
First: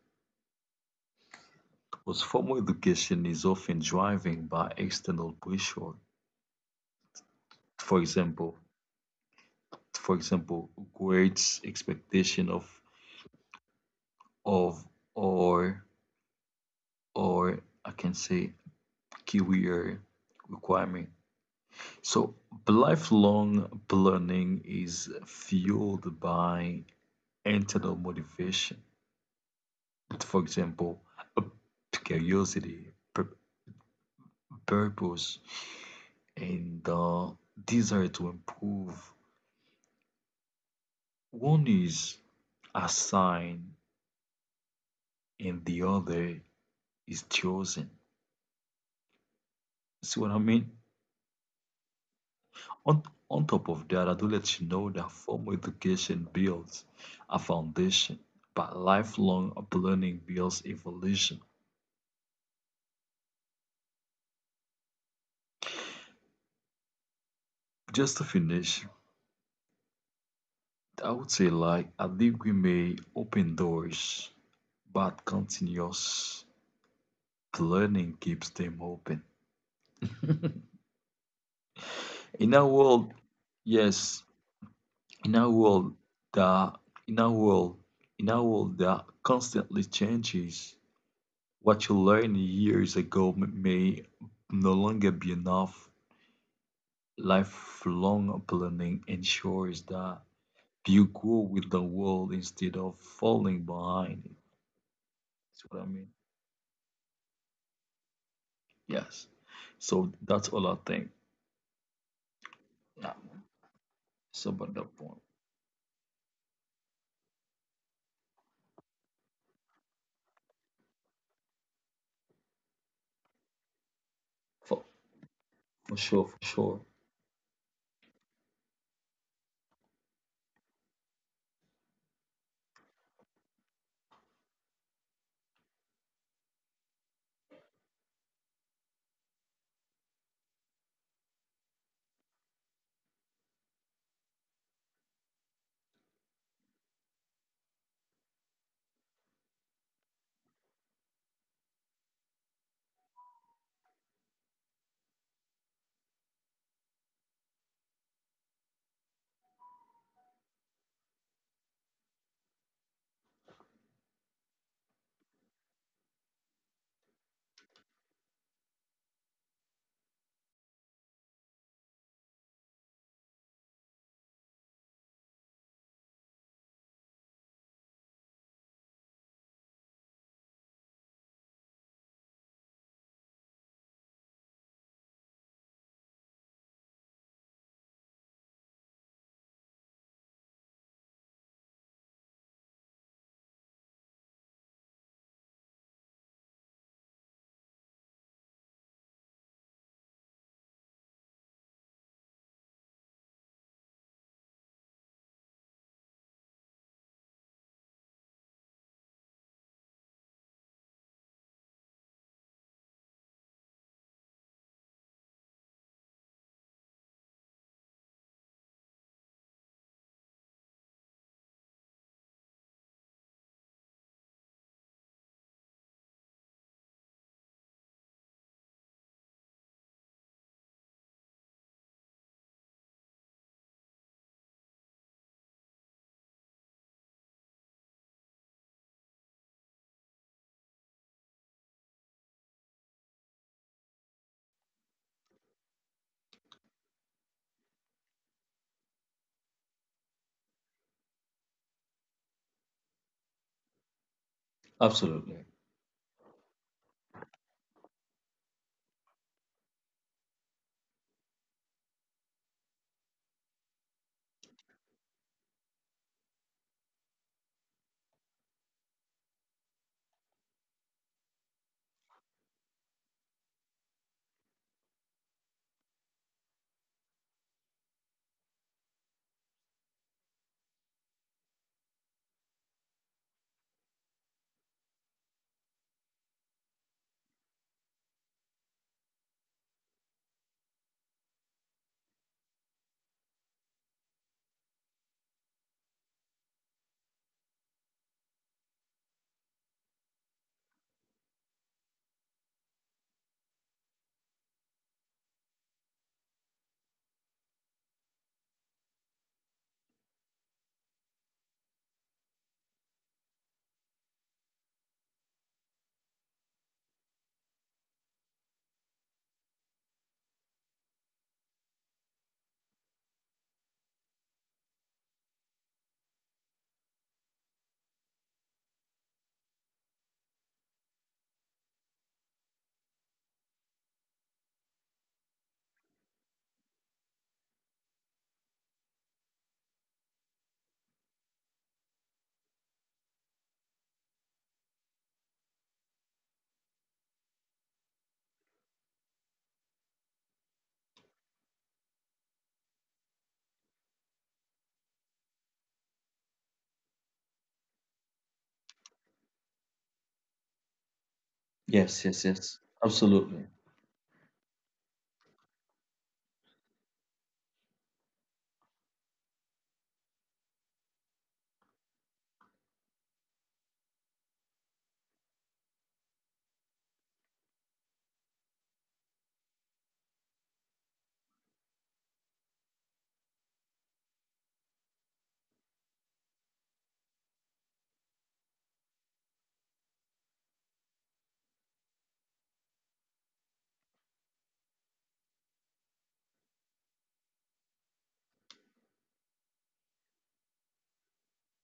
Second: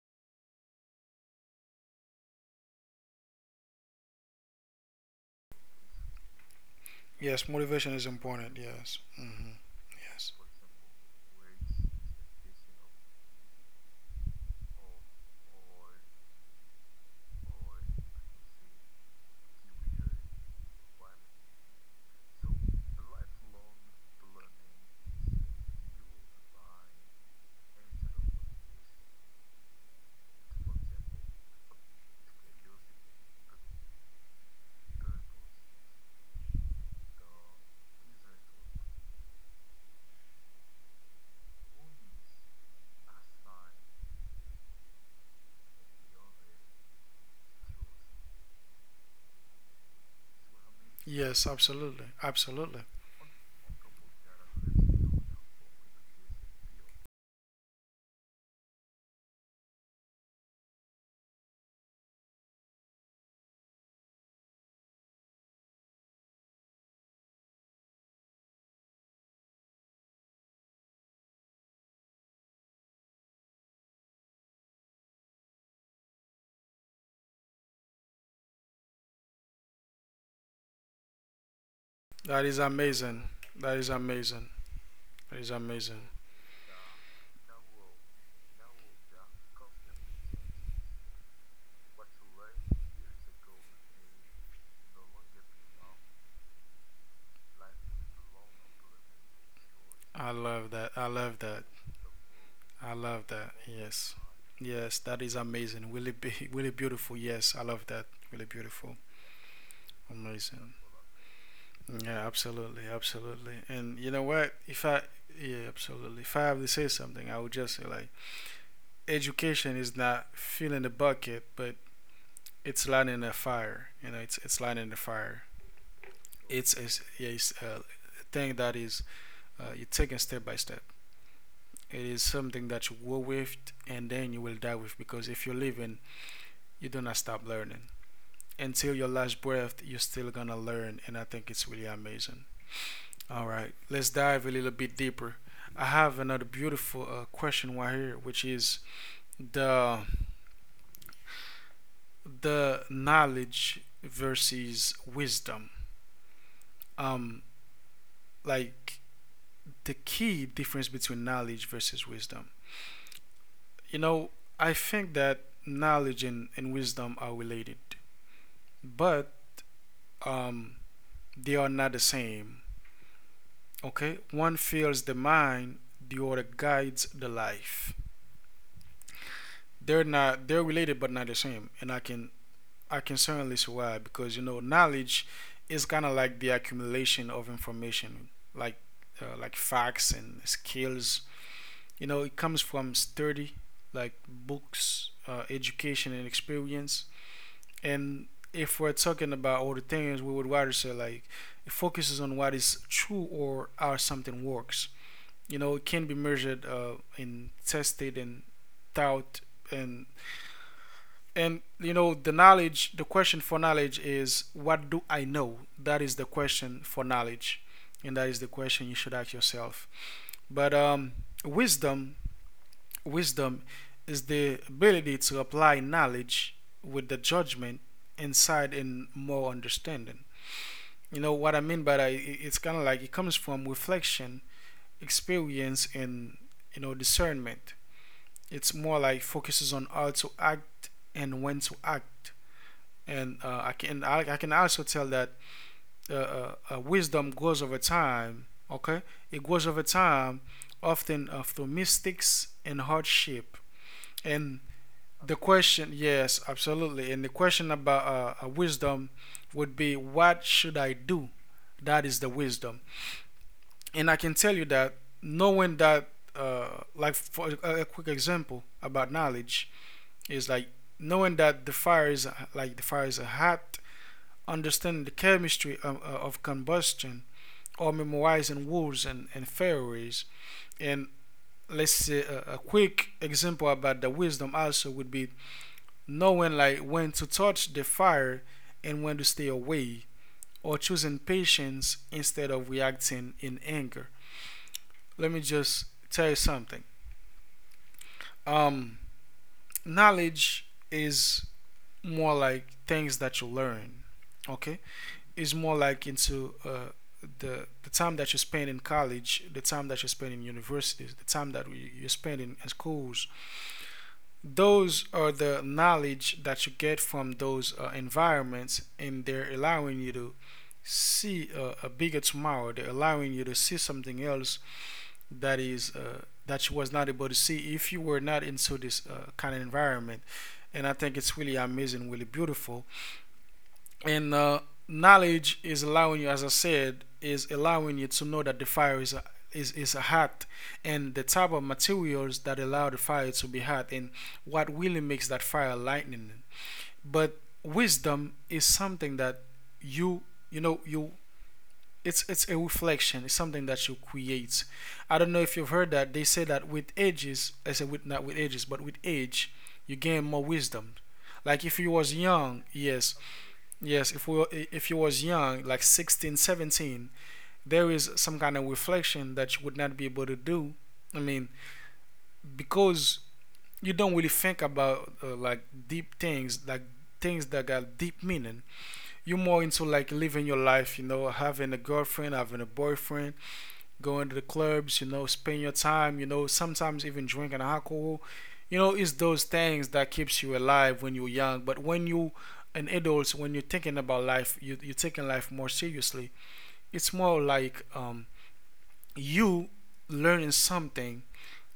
S2: Because formal education is often driven by external pressure.
S1: Yes, motivation
S2: For
S1: is important.
S2: example,
S1: Yes. Mm-hmm.
S2: for
S1: Yes.
S2: example, grades, expectation of or or I can say career requirement. So, lifelong learning is fueled by internal motivation. For example, uh, curiosity, purpose, and the desire to improve. One is assigned and the other is chosen. See what I mean?
S1: Yes, absolutely. Absolutely.
S2: On, on top of that, I do let you know that formal education builds a foundation, but lifelong learning builds evolution. Just to finish, I would say like I think we may open doors, but continuous learning keeps them open.
S1: That
S2: In
S1: is
S2: our world,
S1: amazing. That is
S2: yes,
S1: amazing.
S2: in
S1: That is
S2: our world
S1: amazing.
S2: the in our world in our world that constantly changes, what you learned years ago may no longer be enough. Lifelong planning ensures that
S1: I love that. I
S2: you
S1: love
S2: grow
S1: that.
S2: with the world instead
S1: I
S2: of
S1: love that.
S2: falling
S1: Yes.
S2: behind.
S1: Yes, that is
S2: That's what I
S1: amazing.
S2: mean.
S1: Really be really beautiful. Yes, I love that. Really beautiful.
S2: Yes. So that's all
S1: Amazing.
S2: I think.
S1: Yeah, absolutely,
S2: Yeah.
S1: absolutely. And you know
S2: It's
S1: what?
S2: about
S1: If
S2: that
S1: I
S2: point.
S1: Yeah, absolutely. If I have to say something, I would just say like education is not filling the bucket, but it's lighting the fire. You know, it's
S2: For,
S1: lighting the fire.
S2: for sure, for sure.
S1: Yeah, it's a thing that is you're taking step by step. It is something that you will with and then you will die with, because if you're living, you do not stop learning. Until your last breath, you're still gonna learn, and I think it's really amazing. All right, let's dive a little bit deeper. I have another beautiful question right here, which is the the knowledge versus wisdom. Um, like the key difference between knowledge versus wisdom. You know, I think that knowledge and wisdom are related, but um, they are not the same. Okay, one feels the mind, the other guides the life. They're related but not the same, and I can certainly see why, because you know knowledge is kind of like the accumulation of information, like like facts and skills. You know, it comes from study, like books, education, and experience. And if we're talking about all the things, we would rather say like it focuses on what is true or how something works. You know, it can be measured and tested and thought. and and you know, the knowledge, the question for knowledge is, what do I know? That is the question for knowledge, and that is the question you should ask yourself. But wisdom wisdom is the ability to apply knowledge with the judgment, insight, and more understanding. You know what I mean by that? It's kind of like it comes from reflection, experience, and you know, discernment. It's more like focuses on how to act and when to act. And I can also tell that wisdom grows over time. Okay, it grows over time, often through mistakes and hardship. And the
S2: Absolutely.
S1: question, yes, absolutely. And the question about wisdom would be, what should I do? That is the wisdom. And I can tell you that, knowing that, like for a quick example about knowledge, is like knowing that the fire is like the fire is hot, understanding the chemistry of combustion, or memorizing rules and theories. And let's say a, quick example about the wisdom also would be knowing like when to touch the fire and when to stay away, or choosing patience instead of reacting in anger. Let me just tell you something. um knowledge is more like things that you learn. Okay, it's more like into the time that you spend in college, the time that you spend in universities, the time that you spend in schools. Those are the knowledge that you get from those environments, and they're allowing you to see a bigger tomorrow. They're allowing you to see something else that is that you was not able to see if you were not into this kind of environment. And I think it's really amazing, really beautiful. And knowledge is allowing you, as I said, is allowing you to know that the fire is hot, and the type of materials that allow the fire to be hot, and what really makes that fire lightning. But wisdom is something that you, you know, you it's a reflection, it's something that you create. I don't know if you've heard that they say that with ages. I said with, not with ages, but with age, you gain more wisdom. Like if you was
S2: Yes, yes,
S1: young
S2: yes.
S1: yes
S2: Absolutely.
S1: Yes, if we were- if you was young, like 16, 17, there is some kind of reflection that you would not be able to do. I mean, because you don't really think about like deep things, like things that got deep meaning. You're more into like living your life, you know, having a girlfriend, having a boyfriend, going to the clubs, you know, spend your time, you know, sometimes even drinking alcohol. You know, it's those things that keeps you alive when you're young. But when you an adult, when you're thinking about life, you're taking life more seriously. It's more like you learning something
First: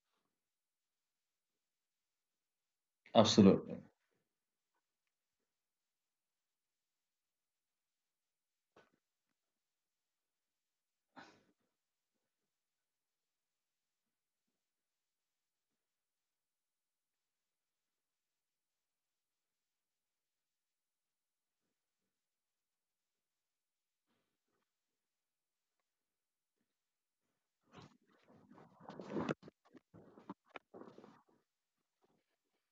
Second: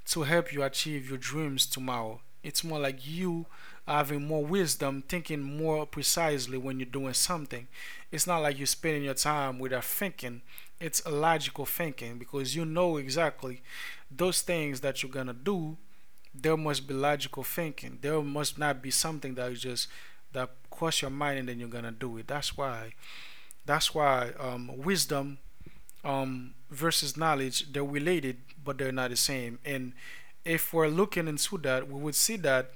S1: to help you achieve your dreams tomorrow. It's more like you
S2: Absolutely.
S1: having more wisdom, thinking more precisely when you're doing something. It's not like you're spending your time without thinking. It's logical thinking because you know exactly those things that you're gonna do. There must be logical thinking. There must not be something that is just that cross your mind and then you're gonna do it. That's why. That's why wisdom versus knowledge, they're related, but they're not the same. And if we're looking into that, we would see that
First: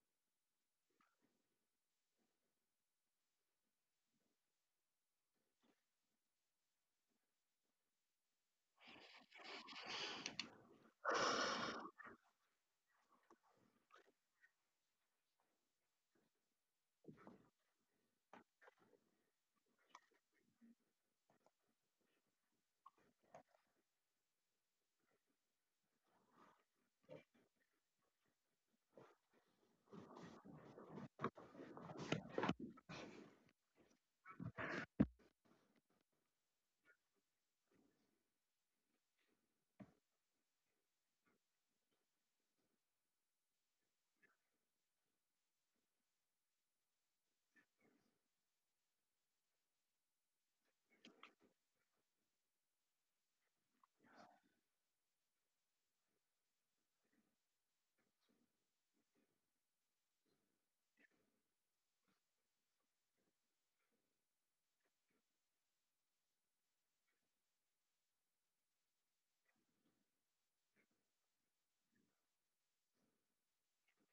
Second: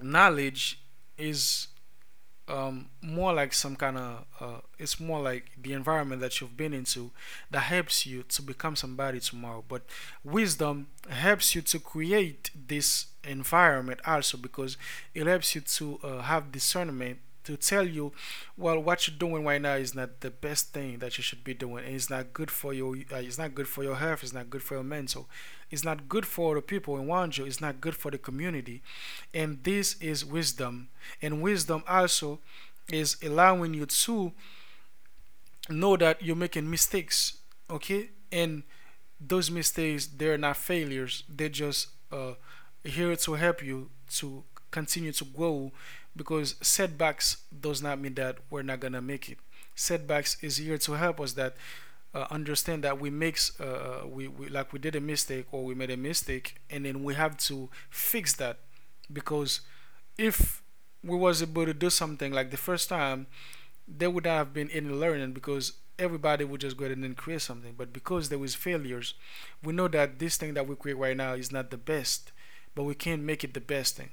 S1: knowledge is more like some kind of it's more like the environment that you've been into that helps you to become somebody tomorrow, but wisdom helps you to create this environment also because it helps you to have discernment to tell you, well, what you're doing right now is not the best thing that you should be doing, and it's not good for your it's not good for your health, it's not good for your mental, it's not good for the people around you, it's not good for the community. And this is wisdom. And wisdom also is allowing you to know that you're making mistakes, okay? And those mistakes, they're not failures. They're just here to help you to continue to grow, because setbacks does not mean that we're not gonna make it. Setbacks is here to help us that understand that we makes we like we did a mistake or we made a mistake, and then we have to fix that. Because if we was able to do something like the first time, there would not have been any learning because everybody would just go ahead and then create something. But because there was failures, we know that this thing that we create right now is not the best, but we can't make it the best thing.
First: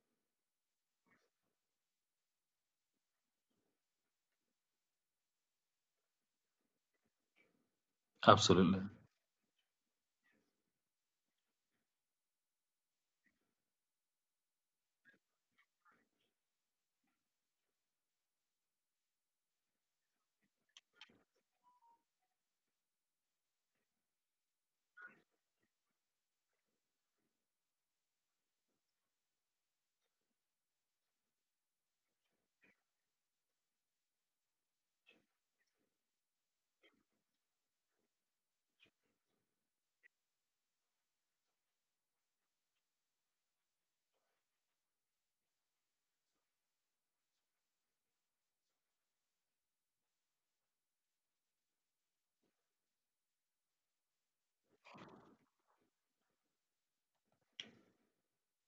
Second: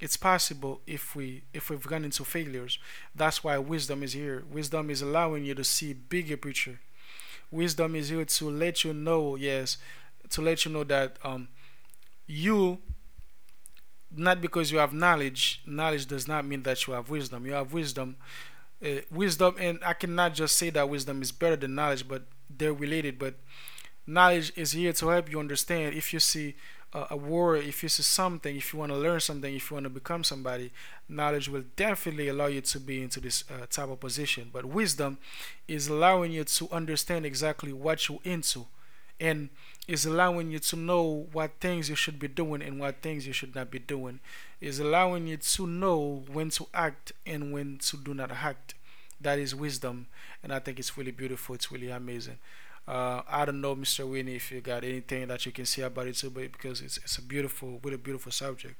S1: It's possible if we if we've gone into failures. That's why wisdom is here. Wisdom is allowing you to see bigger picture. Wisdom is here to
S2: Absolutely.
S1: let you know, yes, to let you know that you not because you have knowledge, knowledge does not mean that you have wisdom. You have wisdom, wisdom, and I cannot just say that wisdom is better than knowledge, but they're related. But knowledge is here to help you understand if you see a word, if you see something, if you want to learn something, if you want to become somebody, knowledge will definitely allow you to be into this type of position. But wisdom is allowing you to understand exactly what you're into, and is allowing you to know what things you should be doing and what things you should not be doing, is allowing you to know when to act and when to do not act. That is wisdom, and I think it's really beautiful. It's really amazing. I don't know, Mr. Winnie, if you got anything that you can say about it too, but because it's a beautiful, really beautiful subject.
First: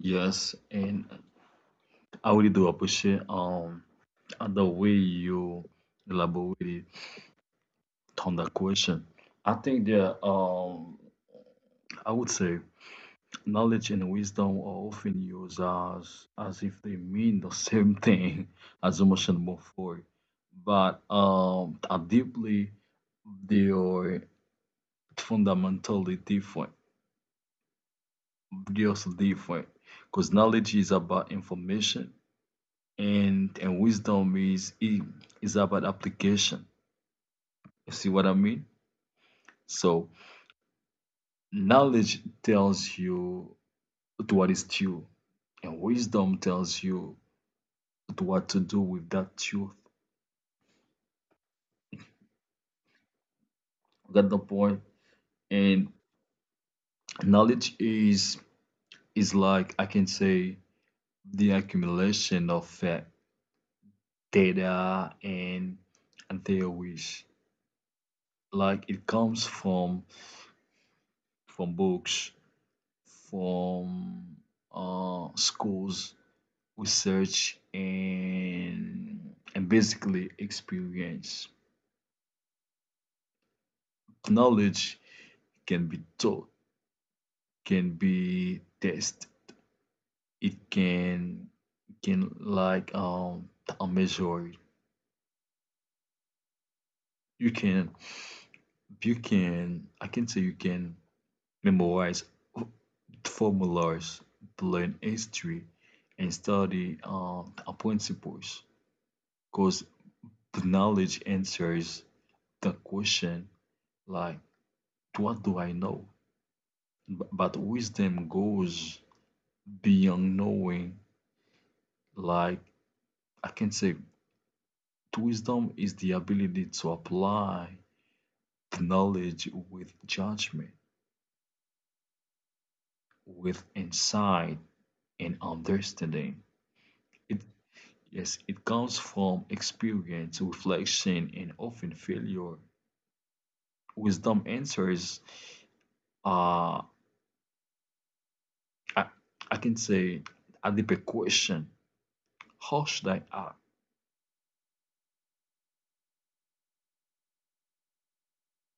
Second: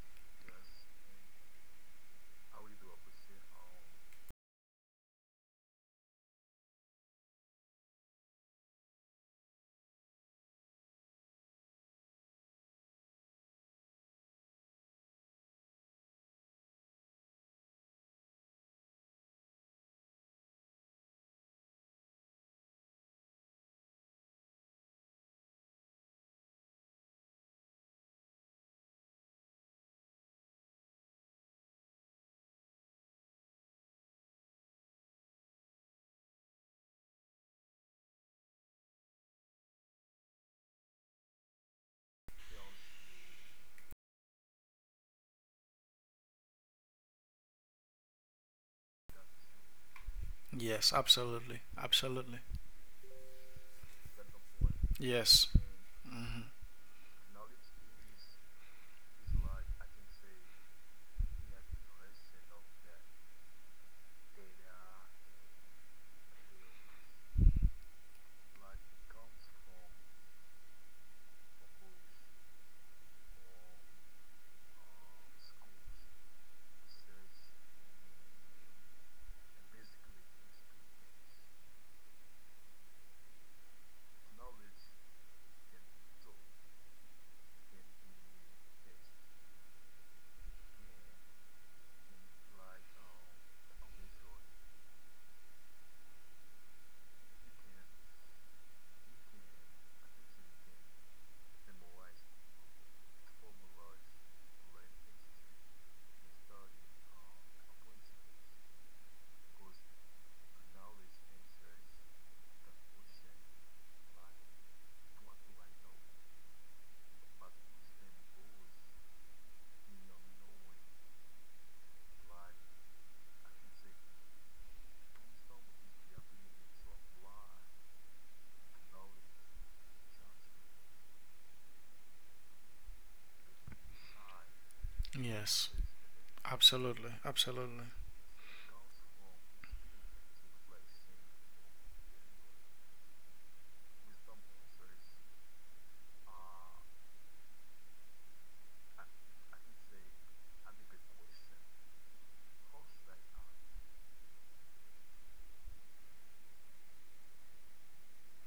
S2: Yes. And I really do appreciate the way you elaborated on that question. I think that I would say knowledge and wisdom are often used as, if they mean the same thing as emotion move forward, but are deeply they are fundamentally different. They also different because knowledge is about information and wisdom is about application. You see what I mean? So knowledge tells you what is true, and wisdom tells you what to do with that truth.
S1: Yes, absolutely, absolutely.
S2: Got the point.
S1: Yes,
S2: And knowledge is like I can say the accumulation of data and theories. Like it comes from books, from schools, research, and basically experience. Knowledge can be taught, can be tested. It can like measure. You can, I can say you can memorize formulas, learn history, and study the principles. Because the knowledge answers the question like, what do I know? But wisdom goes beyond knowing. Like, I can say, wisdom is the ability to apply the knowledge with judgment, with insight, and
S1: yes,
S2: understanding. It
S1: absolutely, absolutely.
S2: Yes, it comes from experience, reflection, and often failure. Wisdom answers, uh, I, I can say, a deeper question. How should I act?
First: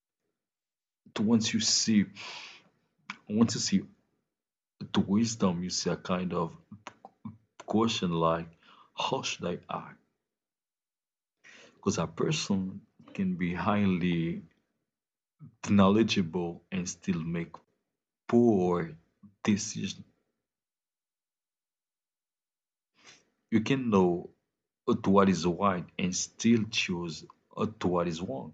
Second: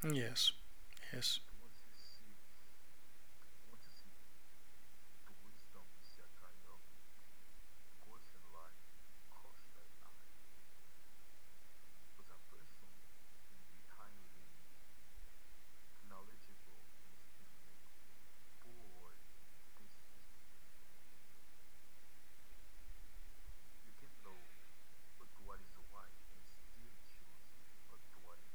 S1: Yes, yes,
S2: Once you see, once you see the wisdom, you see a kind of question like, how should I act? Because a person can be highly knowledgeable and still make poor decisions. You can know to what is right and still choose to what is wrong.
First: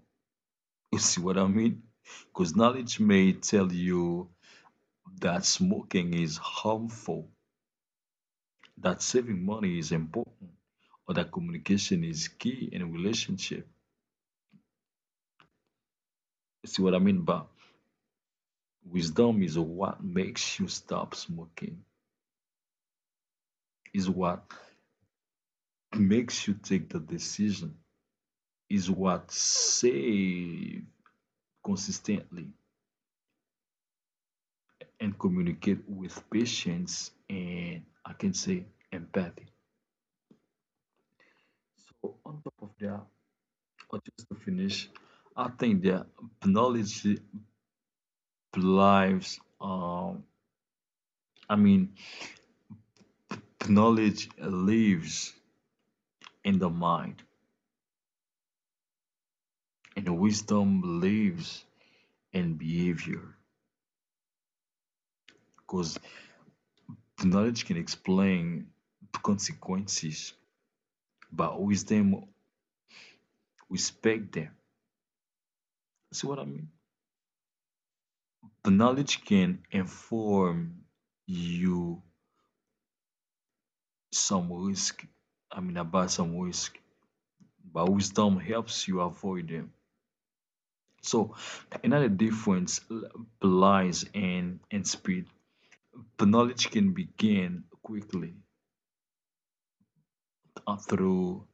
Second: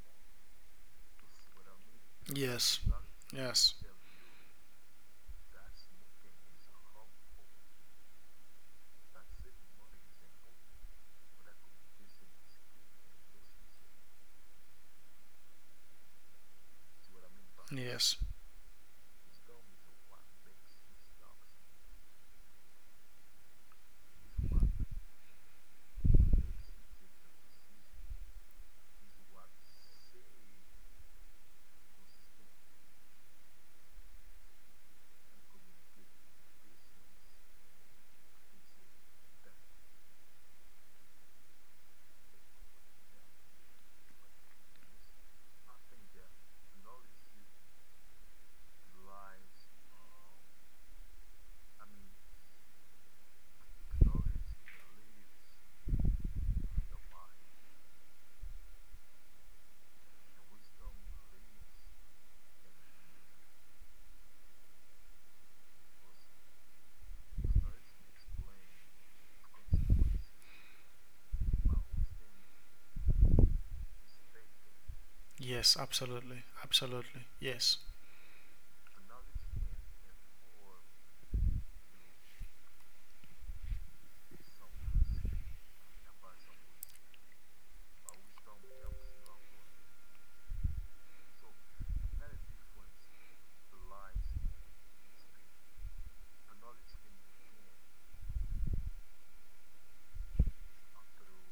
S2: You see what I mean? Because
S1: yes,
S2: knowledge may tell
S1: yes,
S2: you that smoking is harmful, that saving money is important, or that communication is key in a relationship. You see what I mean? But
S1: yes,
S2: wisdom is what makes you stop smoking, is what makes you take the decision, is what save consistently and communicate with patience and I can say empathy. So on top of that, or just to finish, I think that knowledge lives. I mean, knowledge lives in the mind, and the wisdom lives in behavior. Because knowledge can explain consequences, but wisdom respect them.
S1: yes,
S2: See what I
S1: absolutely,
S2: mean?
S1: absolutely, yes.
S2: The knowledge can inform you some risk. I mean, about some risk, but wisdom helps you avoid them. So, another difference lies in speed. The knowledge can be gained quickly through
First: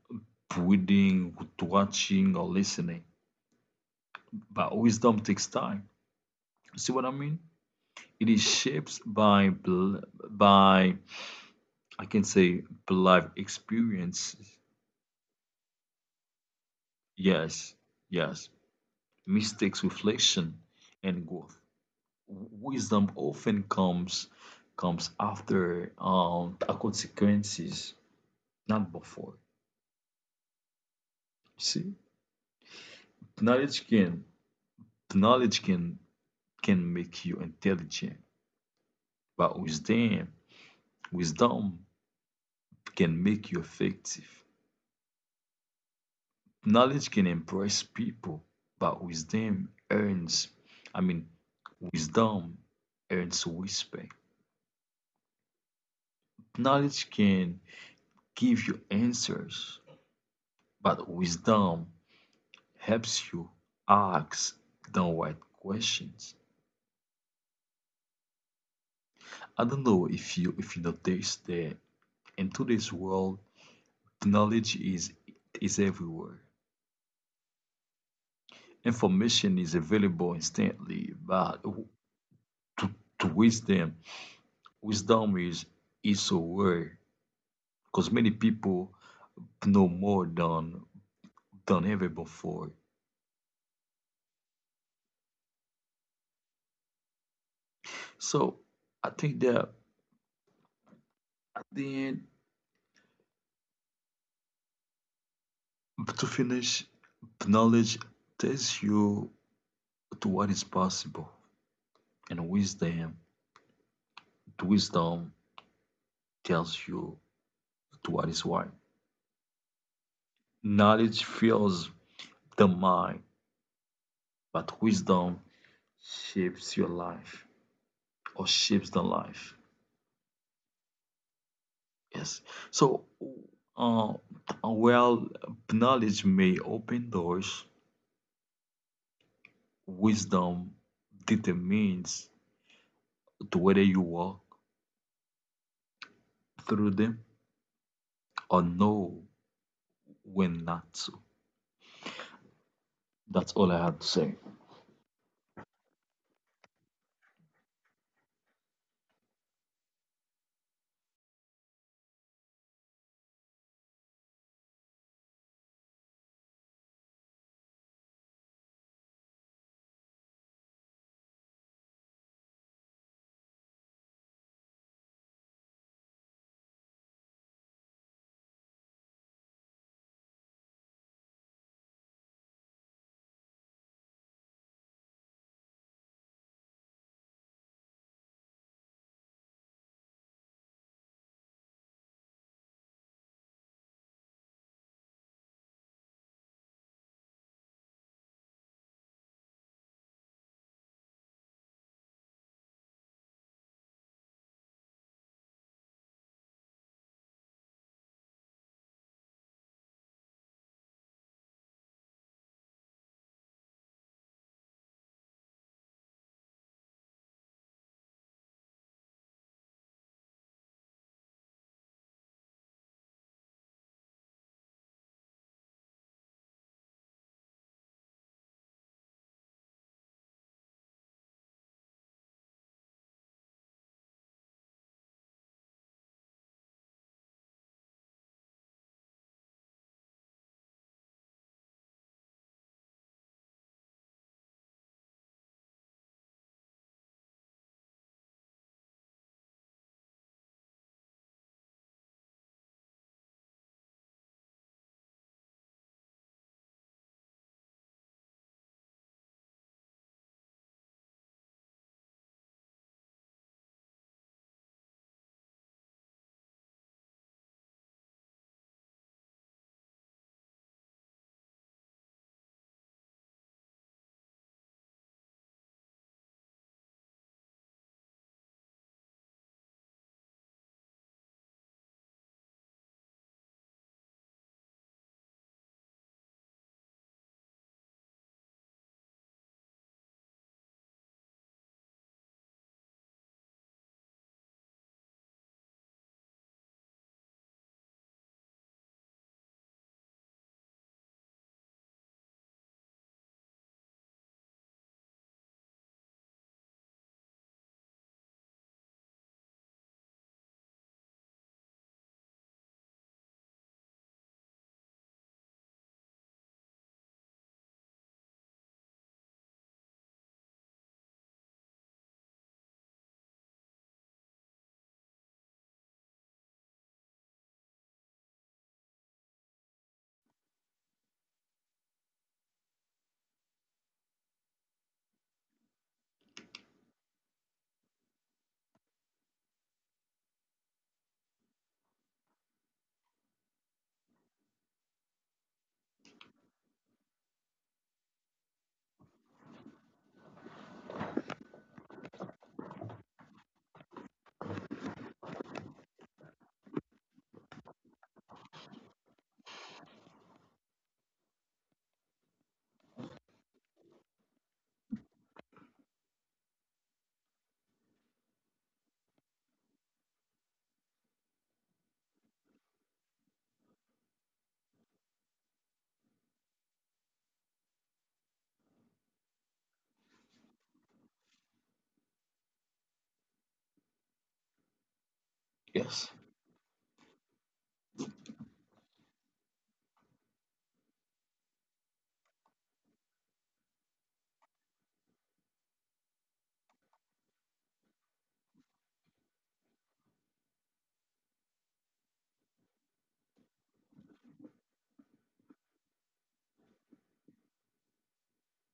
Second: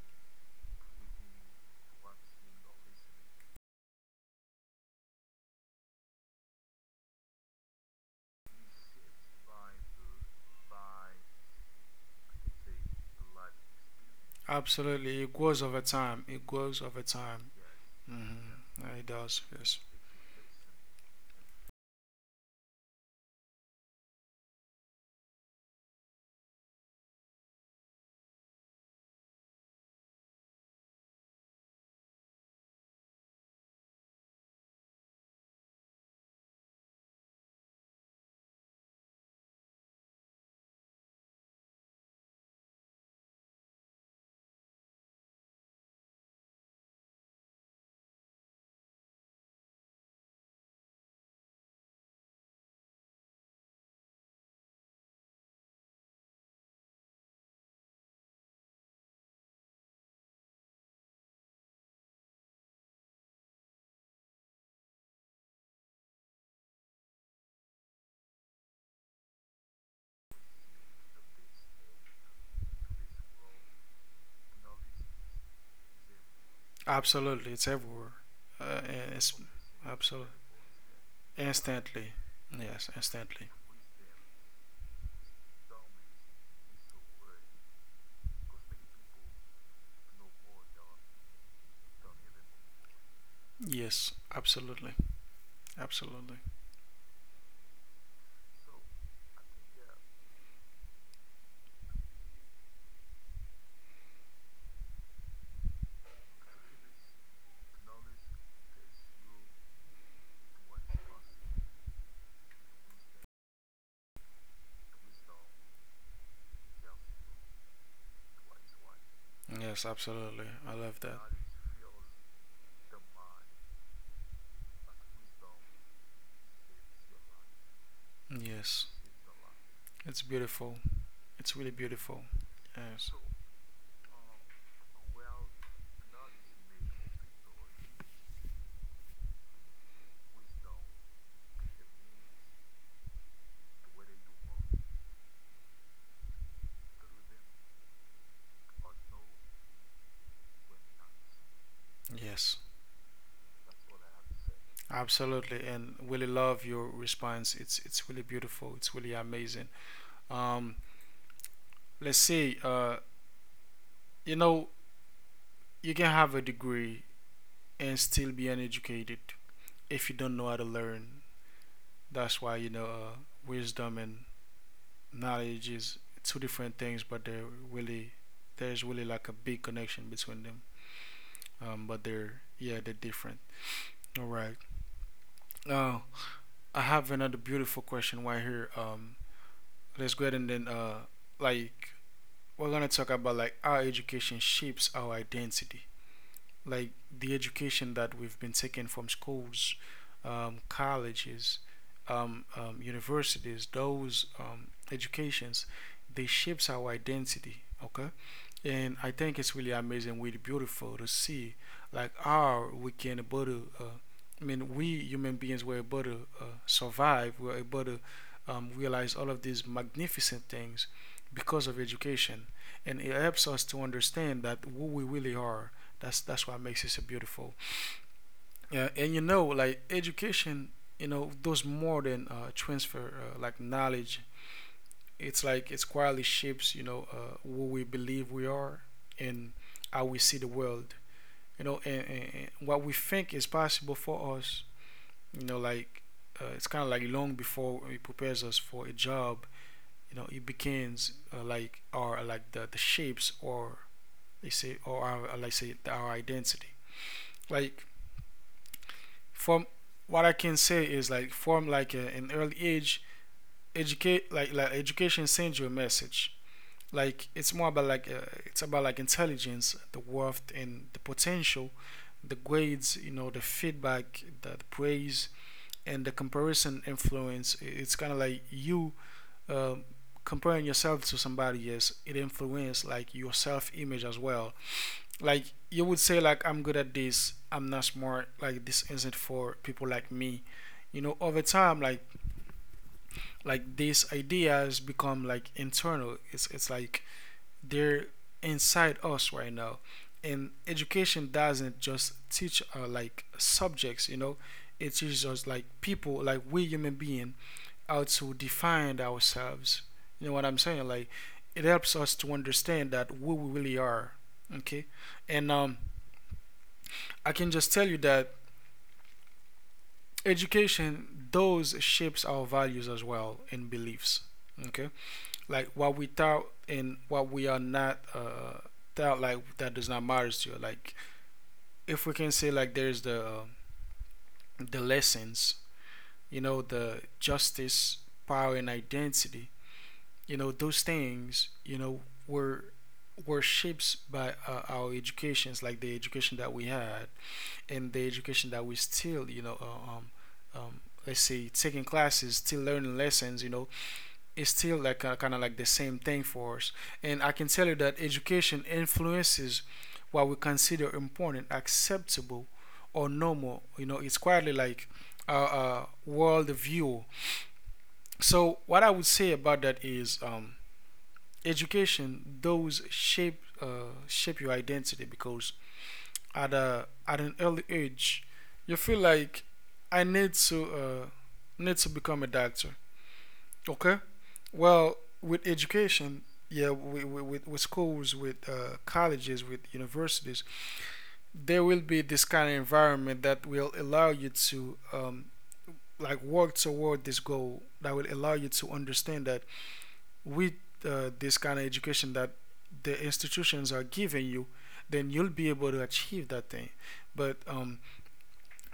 S2: reading, watching, or listening, but wisdom takes time. See what I mean? It is shaped by by I can say life experiences.
S1: Absolutely, it grows over time. It grows over time.
S2: Yes, yes.
S1: Mm-hmm. It does. Yes.
S2: Mistakes, reflection, and growth. Wisdom often comes after the consequences, not before. See, knowledge can knowledge can make you intelligent, but wisdom can make you effective. Knowledge can impress people, but wisdom earns. I mean, wisdom earns respect. Knowledge can give you answers, but wisdom helps you ask the right questions. I don't know if you notice that in today's world, knowledge is everywhere.
S1: Absolutely, it's everywhere. And it's
S2: Information is
S1: absolutely
S2: available instantly, but
S1: instantly. Yes,
S2: to, to
S1: instantly.
S2: wisdom, wisdom is so rare because many people know more than ever before.
S1: Yes, absolutely, absolutely.
S2: So I think that at the end but to finish, the knowledge tells you to what is possible, and the wisdom tells you to what is right.
S1: Yes, absolutely. I love that.
S2: Knowledge fills the mind, but wisdom shapes your life or
S1: Yes,
S2: shapes the life.
S1: it's beautiful. It's really beautiful.
S2: Yes. So,
S1: Yes.
S2: uh, well, knowledge may open doors. Wisdom determines to whether you walk through them or know when not to.
S1: Yes.
S2: That's all I had to say.
S1: Absolutely, and really love your response. It's really beautiful. It's really amazing. Um, let's see. You know, you can have a degree and still be uneducated if you don't know how to learn. That's why, you know, wisdom and knowledge is two different things, but they're really, there's really like a big connection between them. But they're, yeah, they're different. All right. Uh, I have another beautiful question right here. Let's go ahead and then, like, we're gonna talk about like how education shapes our identity. Like the education that we've been taking from schools, colleges, universities, those educations, they shapes our identity. Okay, and I think it's really amazing, really beautiful to see like how we can able to. I mean, we human beings were able to survive. We were able to realize all of these magnificent things because of education, and it helps us to understand that who we really are. That's what makes it so beautiful. Yeah, and you know, like education, you know, does more than transfer like knowledge. It's like it quietly shapes, you know, who we believe we are, and how we see the world, you know, and what we think is possible for us, you know, like it's kind of like long before it prepares us for a job, you know, it begins like our like the shapes or they say or our, like say our identity. Like from what I can say is like from like an early age, educate like education sends you a message. Like it's more about like it's about like intelligence, the worth, and the potential, the grades, you know, the feedback, the praise, and the comparison influence. It's kind of like you um comparing yourself to somebody else, it influences like your self image as well. Like you would say like I'm good at this, I'm not smart, like this isn't for people like me. You know, over time, like these ideas become like internal. It's like they're inside us right now. And education doesn't just teach like subjects, you know, it teaches us like people, like we human being, how to define ourselves. You know what I'm saying? Like it helps us to understand that who we really are. Okay. And I can just tell you that education those shapes our values as well and beliefs. Okay. Like what we thought and what we are not thought, like that does not matter to you. Like if we can say like there's the lessons, you know, the justice, power, and identity, you know, those things, you know, were were shaped by our educations, like the education that we had and the education that we still, you know, um let's say taking classes, still learning lessons, you know, it's still like kind of like the same thing for us. And I can tell you that education influences what we consider important, acceptable, or normal. You know, it's quietly like a world view. So what I would say about that is education. Those shape shape your identity because at a at an early age, you feel like I need to need to become a doctor. Okay. Well, with
S2: Yes,
S1: education, yeah, with schools, with colleges, with universities, there will be this kind of environment that will allow you to like work toward this goal. That will allow you to understand that with this kind of education that the institutions are giving you, then you'll be able to achieve that thing. But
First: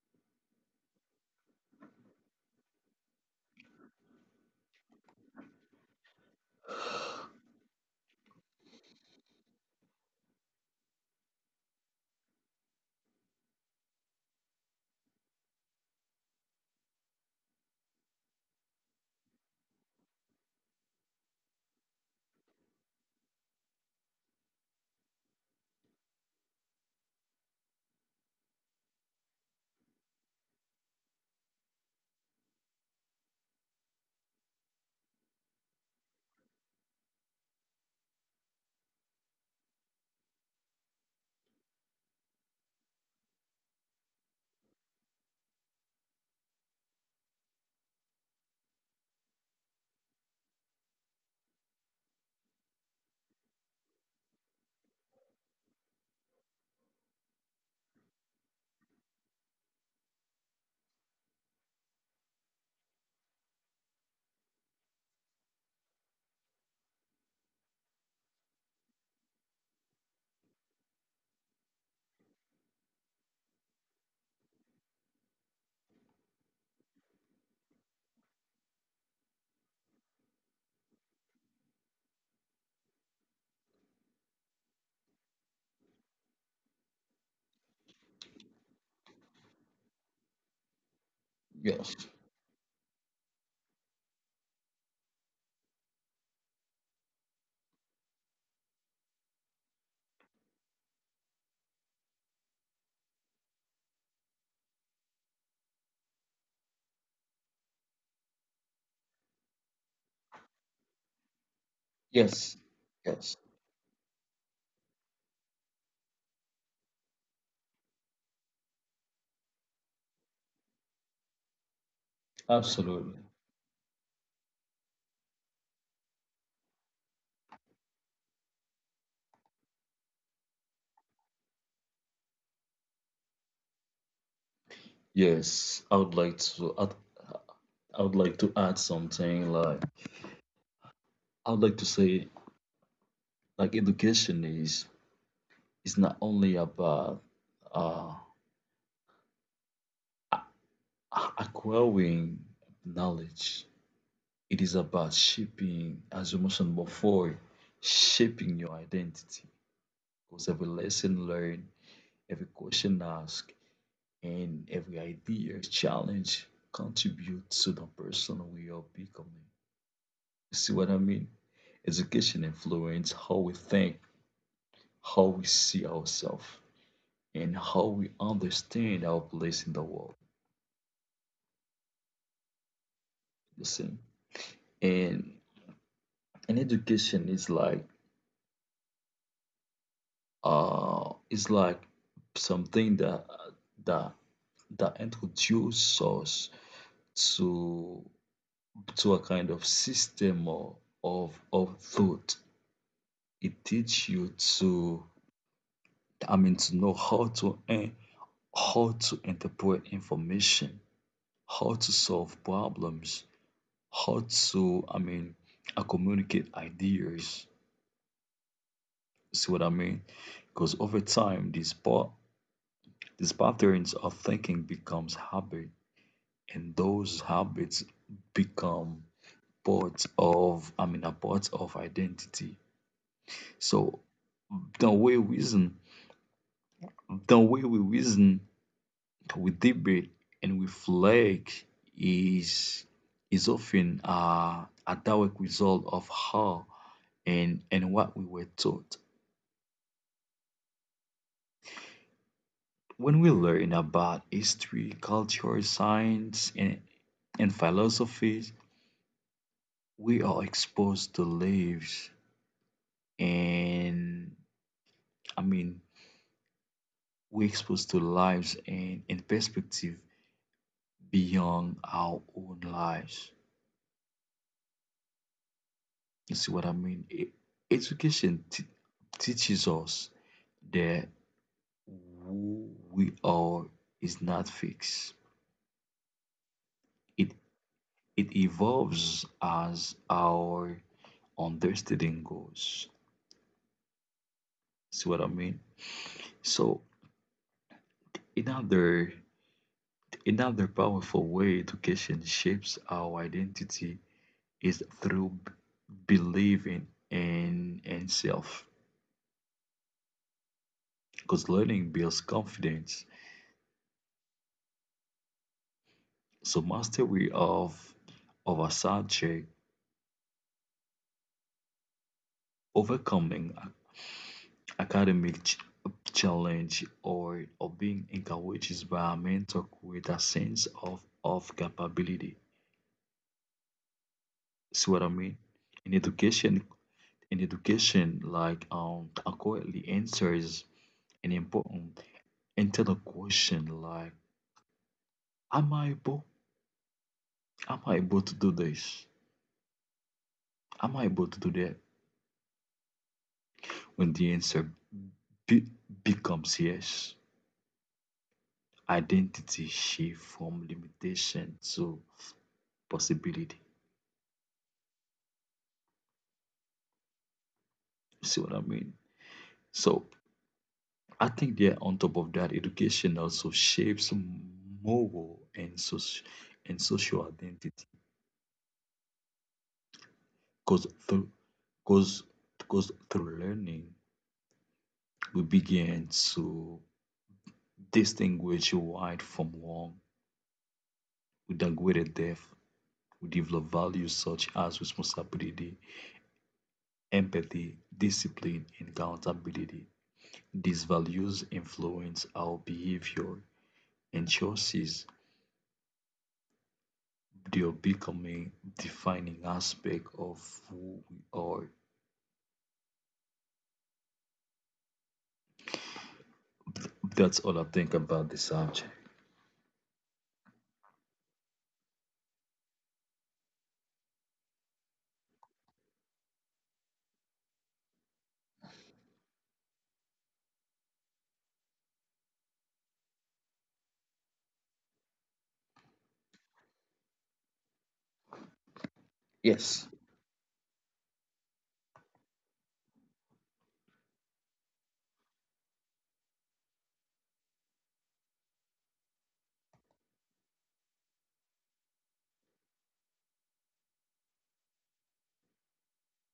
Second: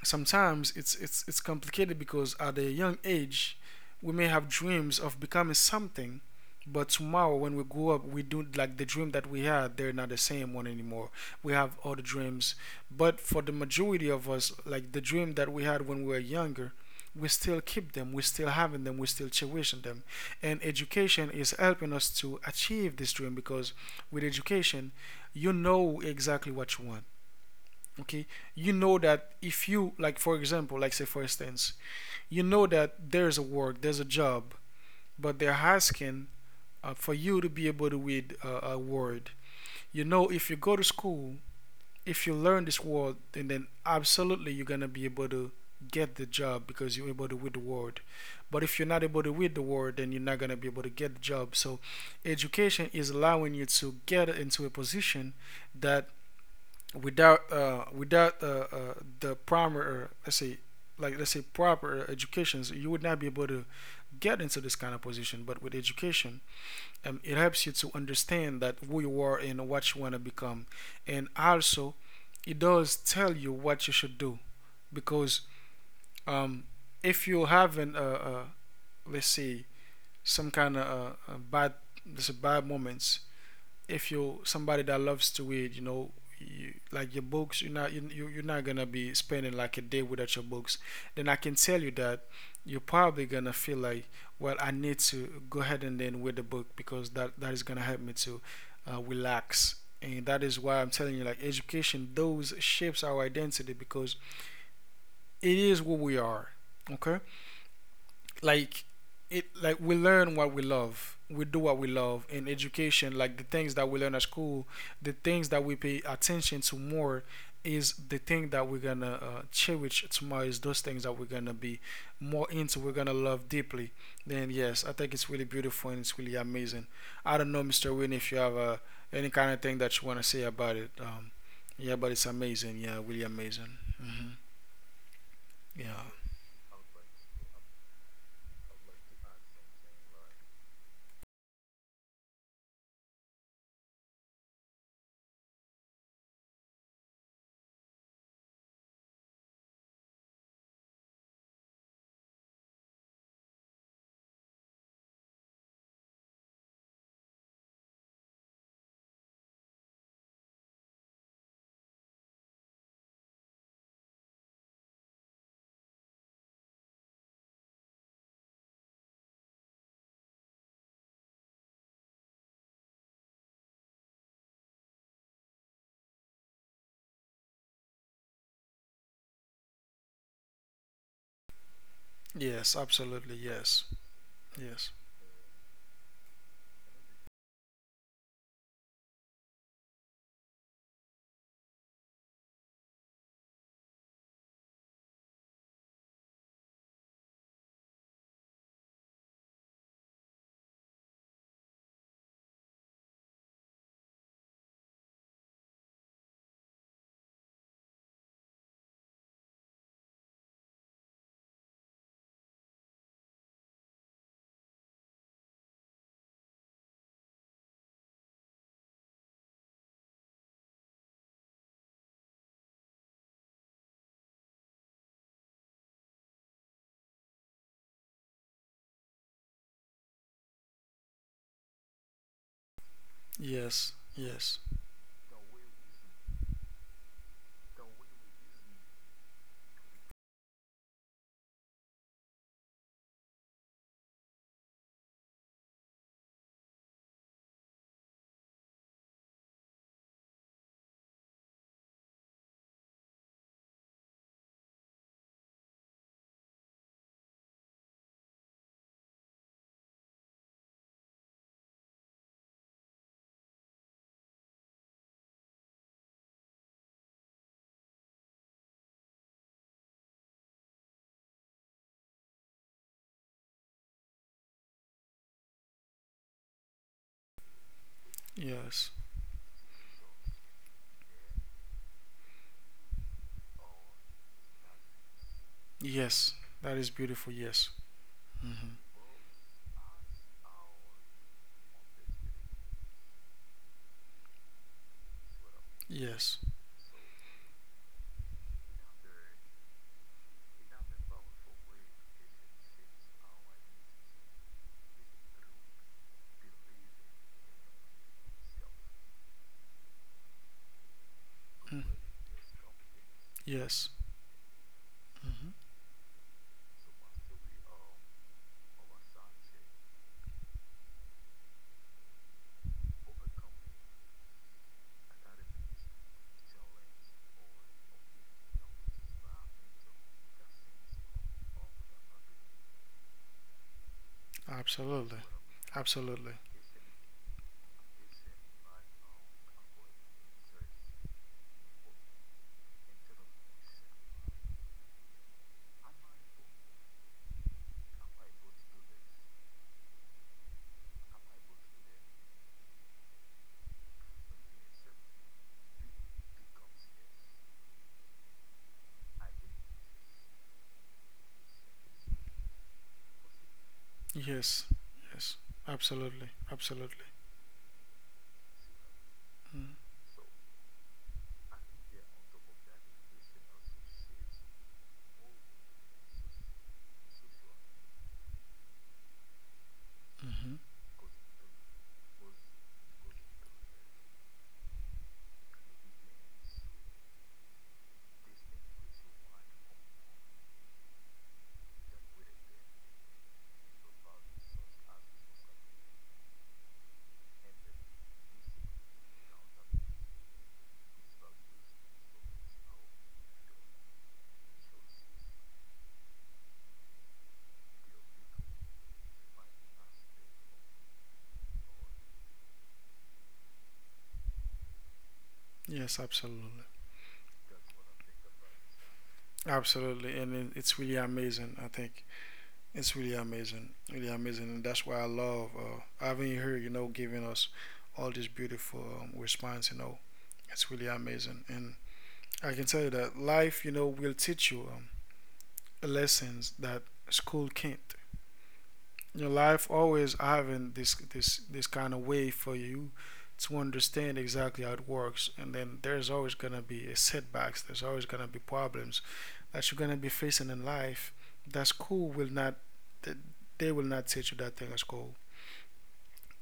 S1: sometimes it's complicated because at a young age we may have dreams of becoming something, but tomorrow when we grow up, we do like the dream that we had, they're not the same one anymore. We have other dreams, but for the majority of us, like the dream that we had when we were younger, we still keep them, we still having them, we still cherishing them. And education is helping us to achieve this dream, because with education you know exactly what you want. Okay. You know that if you, like for example, like say for instance, you know that there's a work, there's a job, but they're asking for you to be able to read a word. You know, if you go to school, if you learn this word, and then absolutely you're gonna be able to get the job because you're able to read the word. But if you're not able to read the word, then you're not going to be able to get the job. So education is allowing you to get into a position that without the primary, let's say, like let's say proper educations, you would not be able to get into this kind of position. But with education, it helps you to understand that who you are and what you want to become, and also it does tell you what you should do, because um, if you haven't, let's say, some kind of bad, let's say bad moments, if you're somebody that loves to read, you know, you, like your books, you're not you, you're not gonna be spending like a day without your books. Then I can tell you
S2: yes,
S1: that you're probably gonna feel like, well, I need to go ahead and then read the book because that is gonna help me to relax. And that is why I'm telling you, like education, those shapes our identity because it is what we are. Okay, like it like we learn what we love, we do what we love in
S2: yes,
S1: education, like the
S2: yes,
S1: things that we learn at school, the things that we pay attention to more is the thing that we're gonna cherish tomorrow, is those things that we're gonna be more into, we're gonna
S2: absolutely.
S1: love deeply. Then yes, I think it's really beautiful and it's really amazing. I don't know, Mr. Wynne, if you have any kind of thing that you want to say about it. Yeah, but it's amazing. Yeah, really amazing.
S2: Yes,
S1: Yeah,
S2: I would like to. I would like to add something. Like I would like to say, like education is not only about uh, acquiring knowledge. It is about shaping, as you mentioned before, shaping your identity. Because every lesson learned, every question asked, and every idea, challenge contributes to the person we are becoming. You see what I mean? Education influences how we think, how we see ourselves, and how we understand our place in the world.
S1: yes, absolutely,
S2: You
S1: yes,
S2: see,
S1: yes.
S2: and education is like something that that introduces us to a kind of system of thought. It teaches you to I mean to know how to interpret information, how to solve problems, how to I mean communicate ideas. See what I mean? Because over time these these patterns of thinking becomes habit and those habits become part of I mean a part of identity.
S1: Yes.
S2: So
S1: Yes.
S2: the way we reason the way we reason, we debate and reflect is often a direct result of how and what we were taught. When we learn about history, culture, science, and philosophies, we are exposed to lives and I mean we're exposed to lives and perspective beyond our own lives. You see what I mean? Education
S1: Yes.
S2: teaches us the who we are is not fixed.
S1: Yes. That is beautiful.
S2: It
S1: Yes.
S2: it
S1: Hmm.
S2: evolves as our understanding goes. See what I mean?
S1: Yes.
S2: So another powerful way education shapes our identity is through believing in self. Because
S1: Mm.
S2: learning builds confidence.
S1: Yes. Hmm.
S2: So mastery of a subject, overcoming a academic challenge or being encouraged by a mentor create a sense of capability. See what I
S1: Absolutely.
S2: mean? In
S1: Absolutely.
S2: education, in education, like accurately answers an important internal question like, am I able? Am I able to do this? Am I able to do that? When the answer be- becomes yes, identity shift from limitation to possibility.
S1: Yes. Yes. Absolutely. Absolutely.
S2: You see what I mean?
S1: Mm.
S2: So I think that on top of that, education also shapes moral and social identity
S1: Mm-hmm.
S2: because through because because through learning we begin to distinguish right from wrong with a greater depth. We develop values such as responsibility, empathy, discipline, and accountability. These values influence our behavior and choices. They're becoming defining aspect of who we are.
S1: Yes. Absolutely.
S2: That's all I think about the subject.
S1: Absolutely. And it's really amazing. I think it's really amazing. Really amazing. And that's why I love having you here, giving us all this beautiful response, It's really amazing. And I can tell you that life, you know, will teach you lessons that school can't. Your life
S2: Yes,
S1: always having this kind of way for you to understand exactly how it works, and then there's always gonna be a setbacks. There's always gonna be problems that you're gonna be facing in life. That school will not, they will not teach you that thing at school.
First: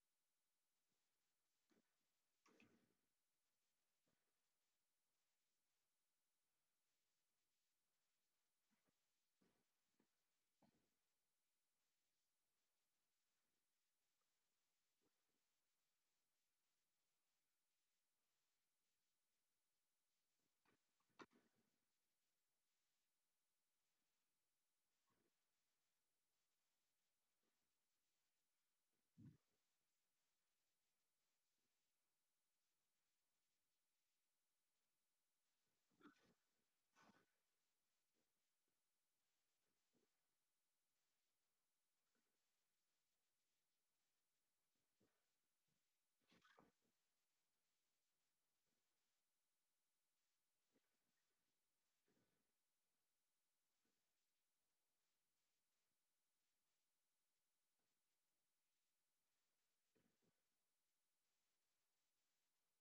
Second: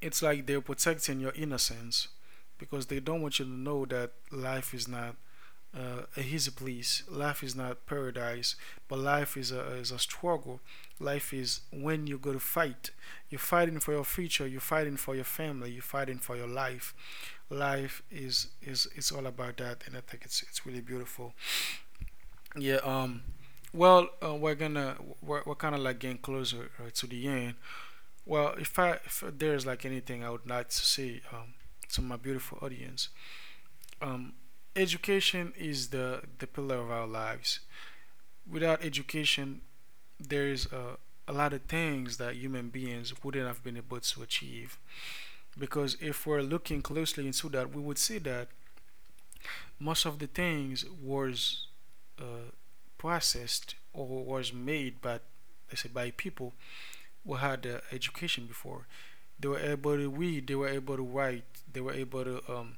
S1: It's like they're protecting your innocence because they don't want you to know that life is not his place. Life is not paradise, but life is is a struggle. Life is when you go to fight. You're fighting for your future. You're fighting for your family. You're fighting for your life. Life is it's all about that, and I think it's really beautiful. Yeah. Well, we're gonna we're kind of like getting closer to the end. Well, if there's like anything I would like to say, to my beautiful audience, um, education is the pillar of our lives. Without education, there is a lot of things that human beings wouldn't have been able to achieve. Because if we're looking closely into that, we would see that most of the things was uh, processed or was made by, let's say, by people who had education before. They were able to read, they were able to write, they were able to, um,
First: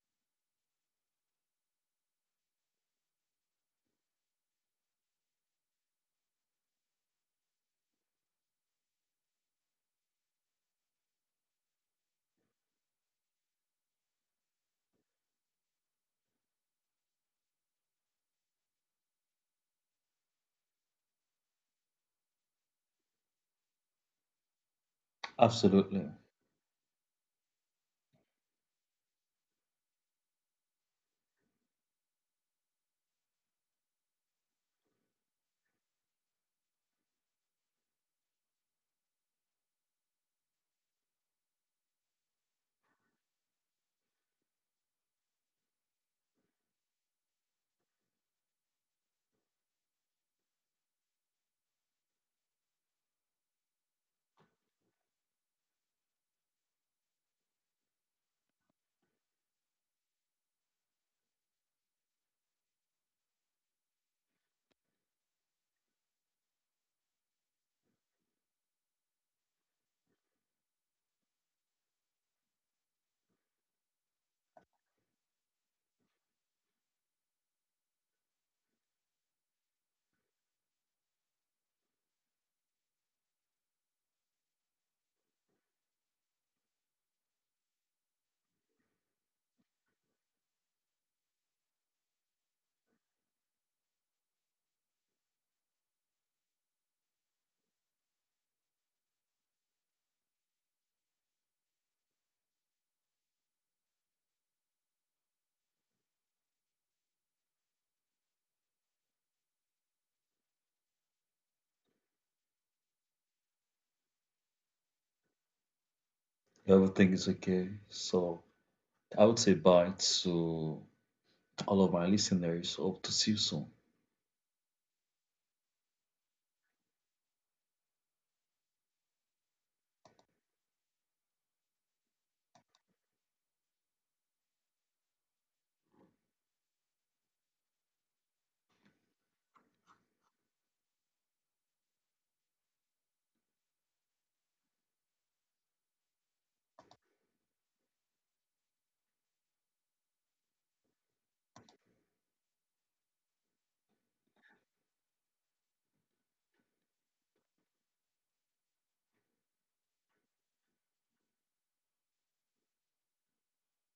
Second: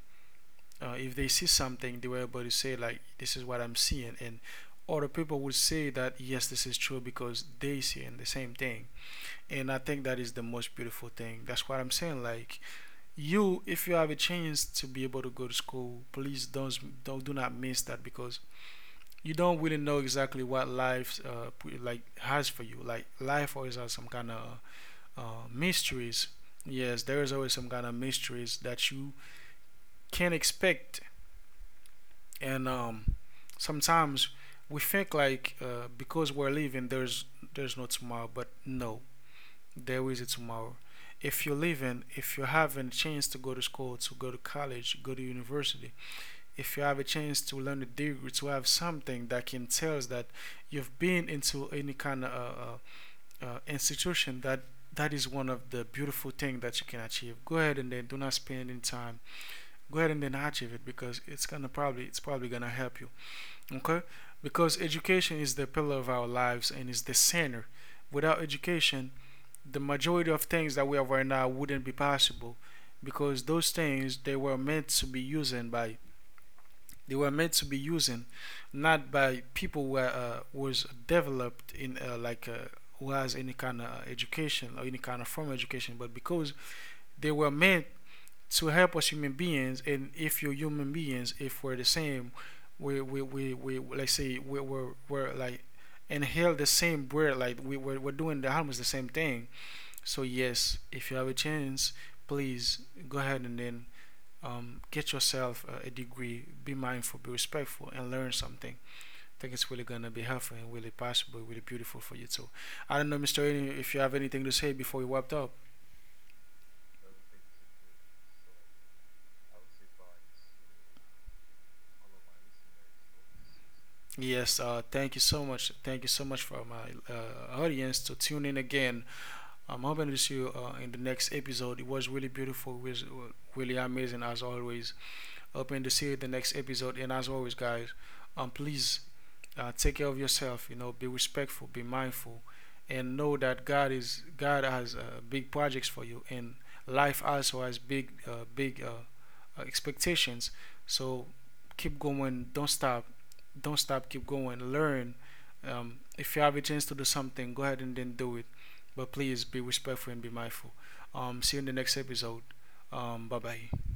S1: uh, if they see something, they were able to say, like, this is what I'm seeing. And other people would say that, yes, this is true because they see the same thing. And I think that is the most beautiful thing. That's what I'm saying. Like, you, if you have a chance to be able to go to school, please don't do not miss that, because you don't really know exactly what life like has for you. Like life always has some kind of
S2: absolutely.
S1: mysteries. Yes, there is always some kind of mysteries that you can't expect. And sometimes we think like because we're living, there's no tomorrow, but no, there is a tomorrow. If you're living, if you have a chance to go to school, to go to college, go to university, if you have a chance to learn a degree, to have something that can tell us that you've been into any kind of institution, that is one of the beautiful things that you can achieve. Go ahead and then do not spend any time. Go ahead and then achieve it because it's probably gonna help you. Okay, because education is the pillar of our lives and is the center. Without education, the majority of things that we have right now wouldn't be possible because those things, they were meant to be using, not by people who was developed in who has any kind of education or any kind of formal education, but because they were meant to help us human beings. And if you're human beings, if we're the same, we let's say we're like inhale the same breath. Like we're doing the almost the same thing. So yes, if you have a chance, please go ahead and then get yourself a degree. Be mindful, be respectful, and learn something. I think it's really gonna be helpful and really possible, really beautiful for you too. I don't know, Mr. Eden, if you have anything to say before we wrapped up.
S2: Everything is okay. So I would say bye to all of my listeners. Hope to see you soon.
S1: Yes, thank you so much. Thank you so much for my audience to tune in again. I'm hoping to see you in the next episode. It was really beautiful, it was really amazing as always. Hoping to see you in the next episode. And as always, guys, please take care of yourself, you know, be respectful, be mindful, and know that god has big projects for you. And life also has big expectations. So keep going, don't stop, keep going, learn. If you have a chance to do something, go ahead and then do it, but please be respectful and be mindful. See you in the next episode. Bye bye.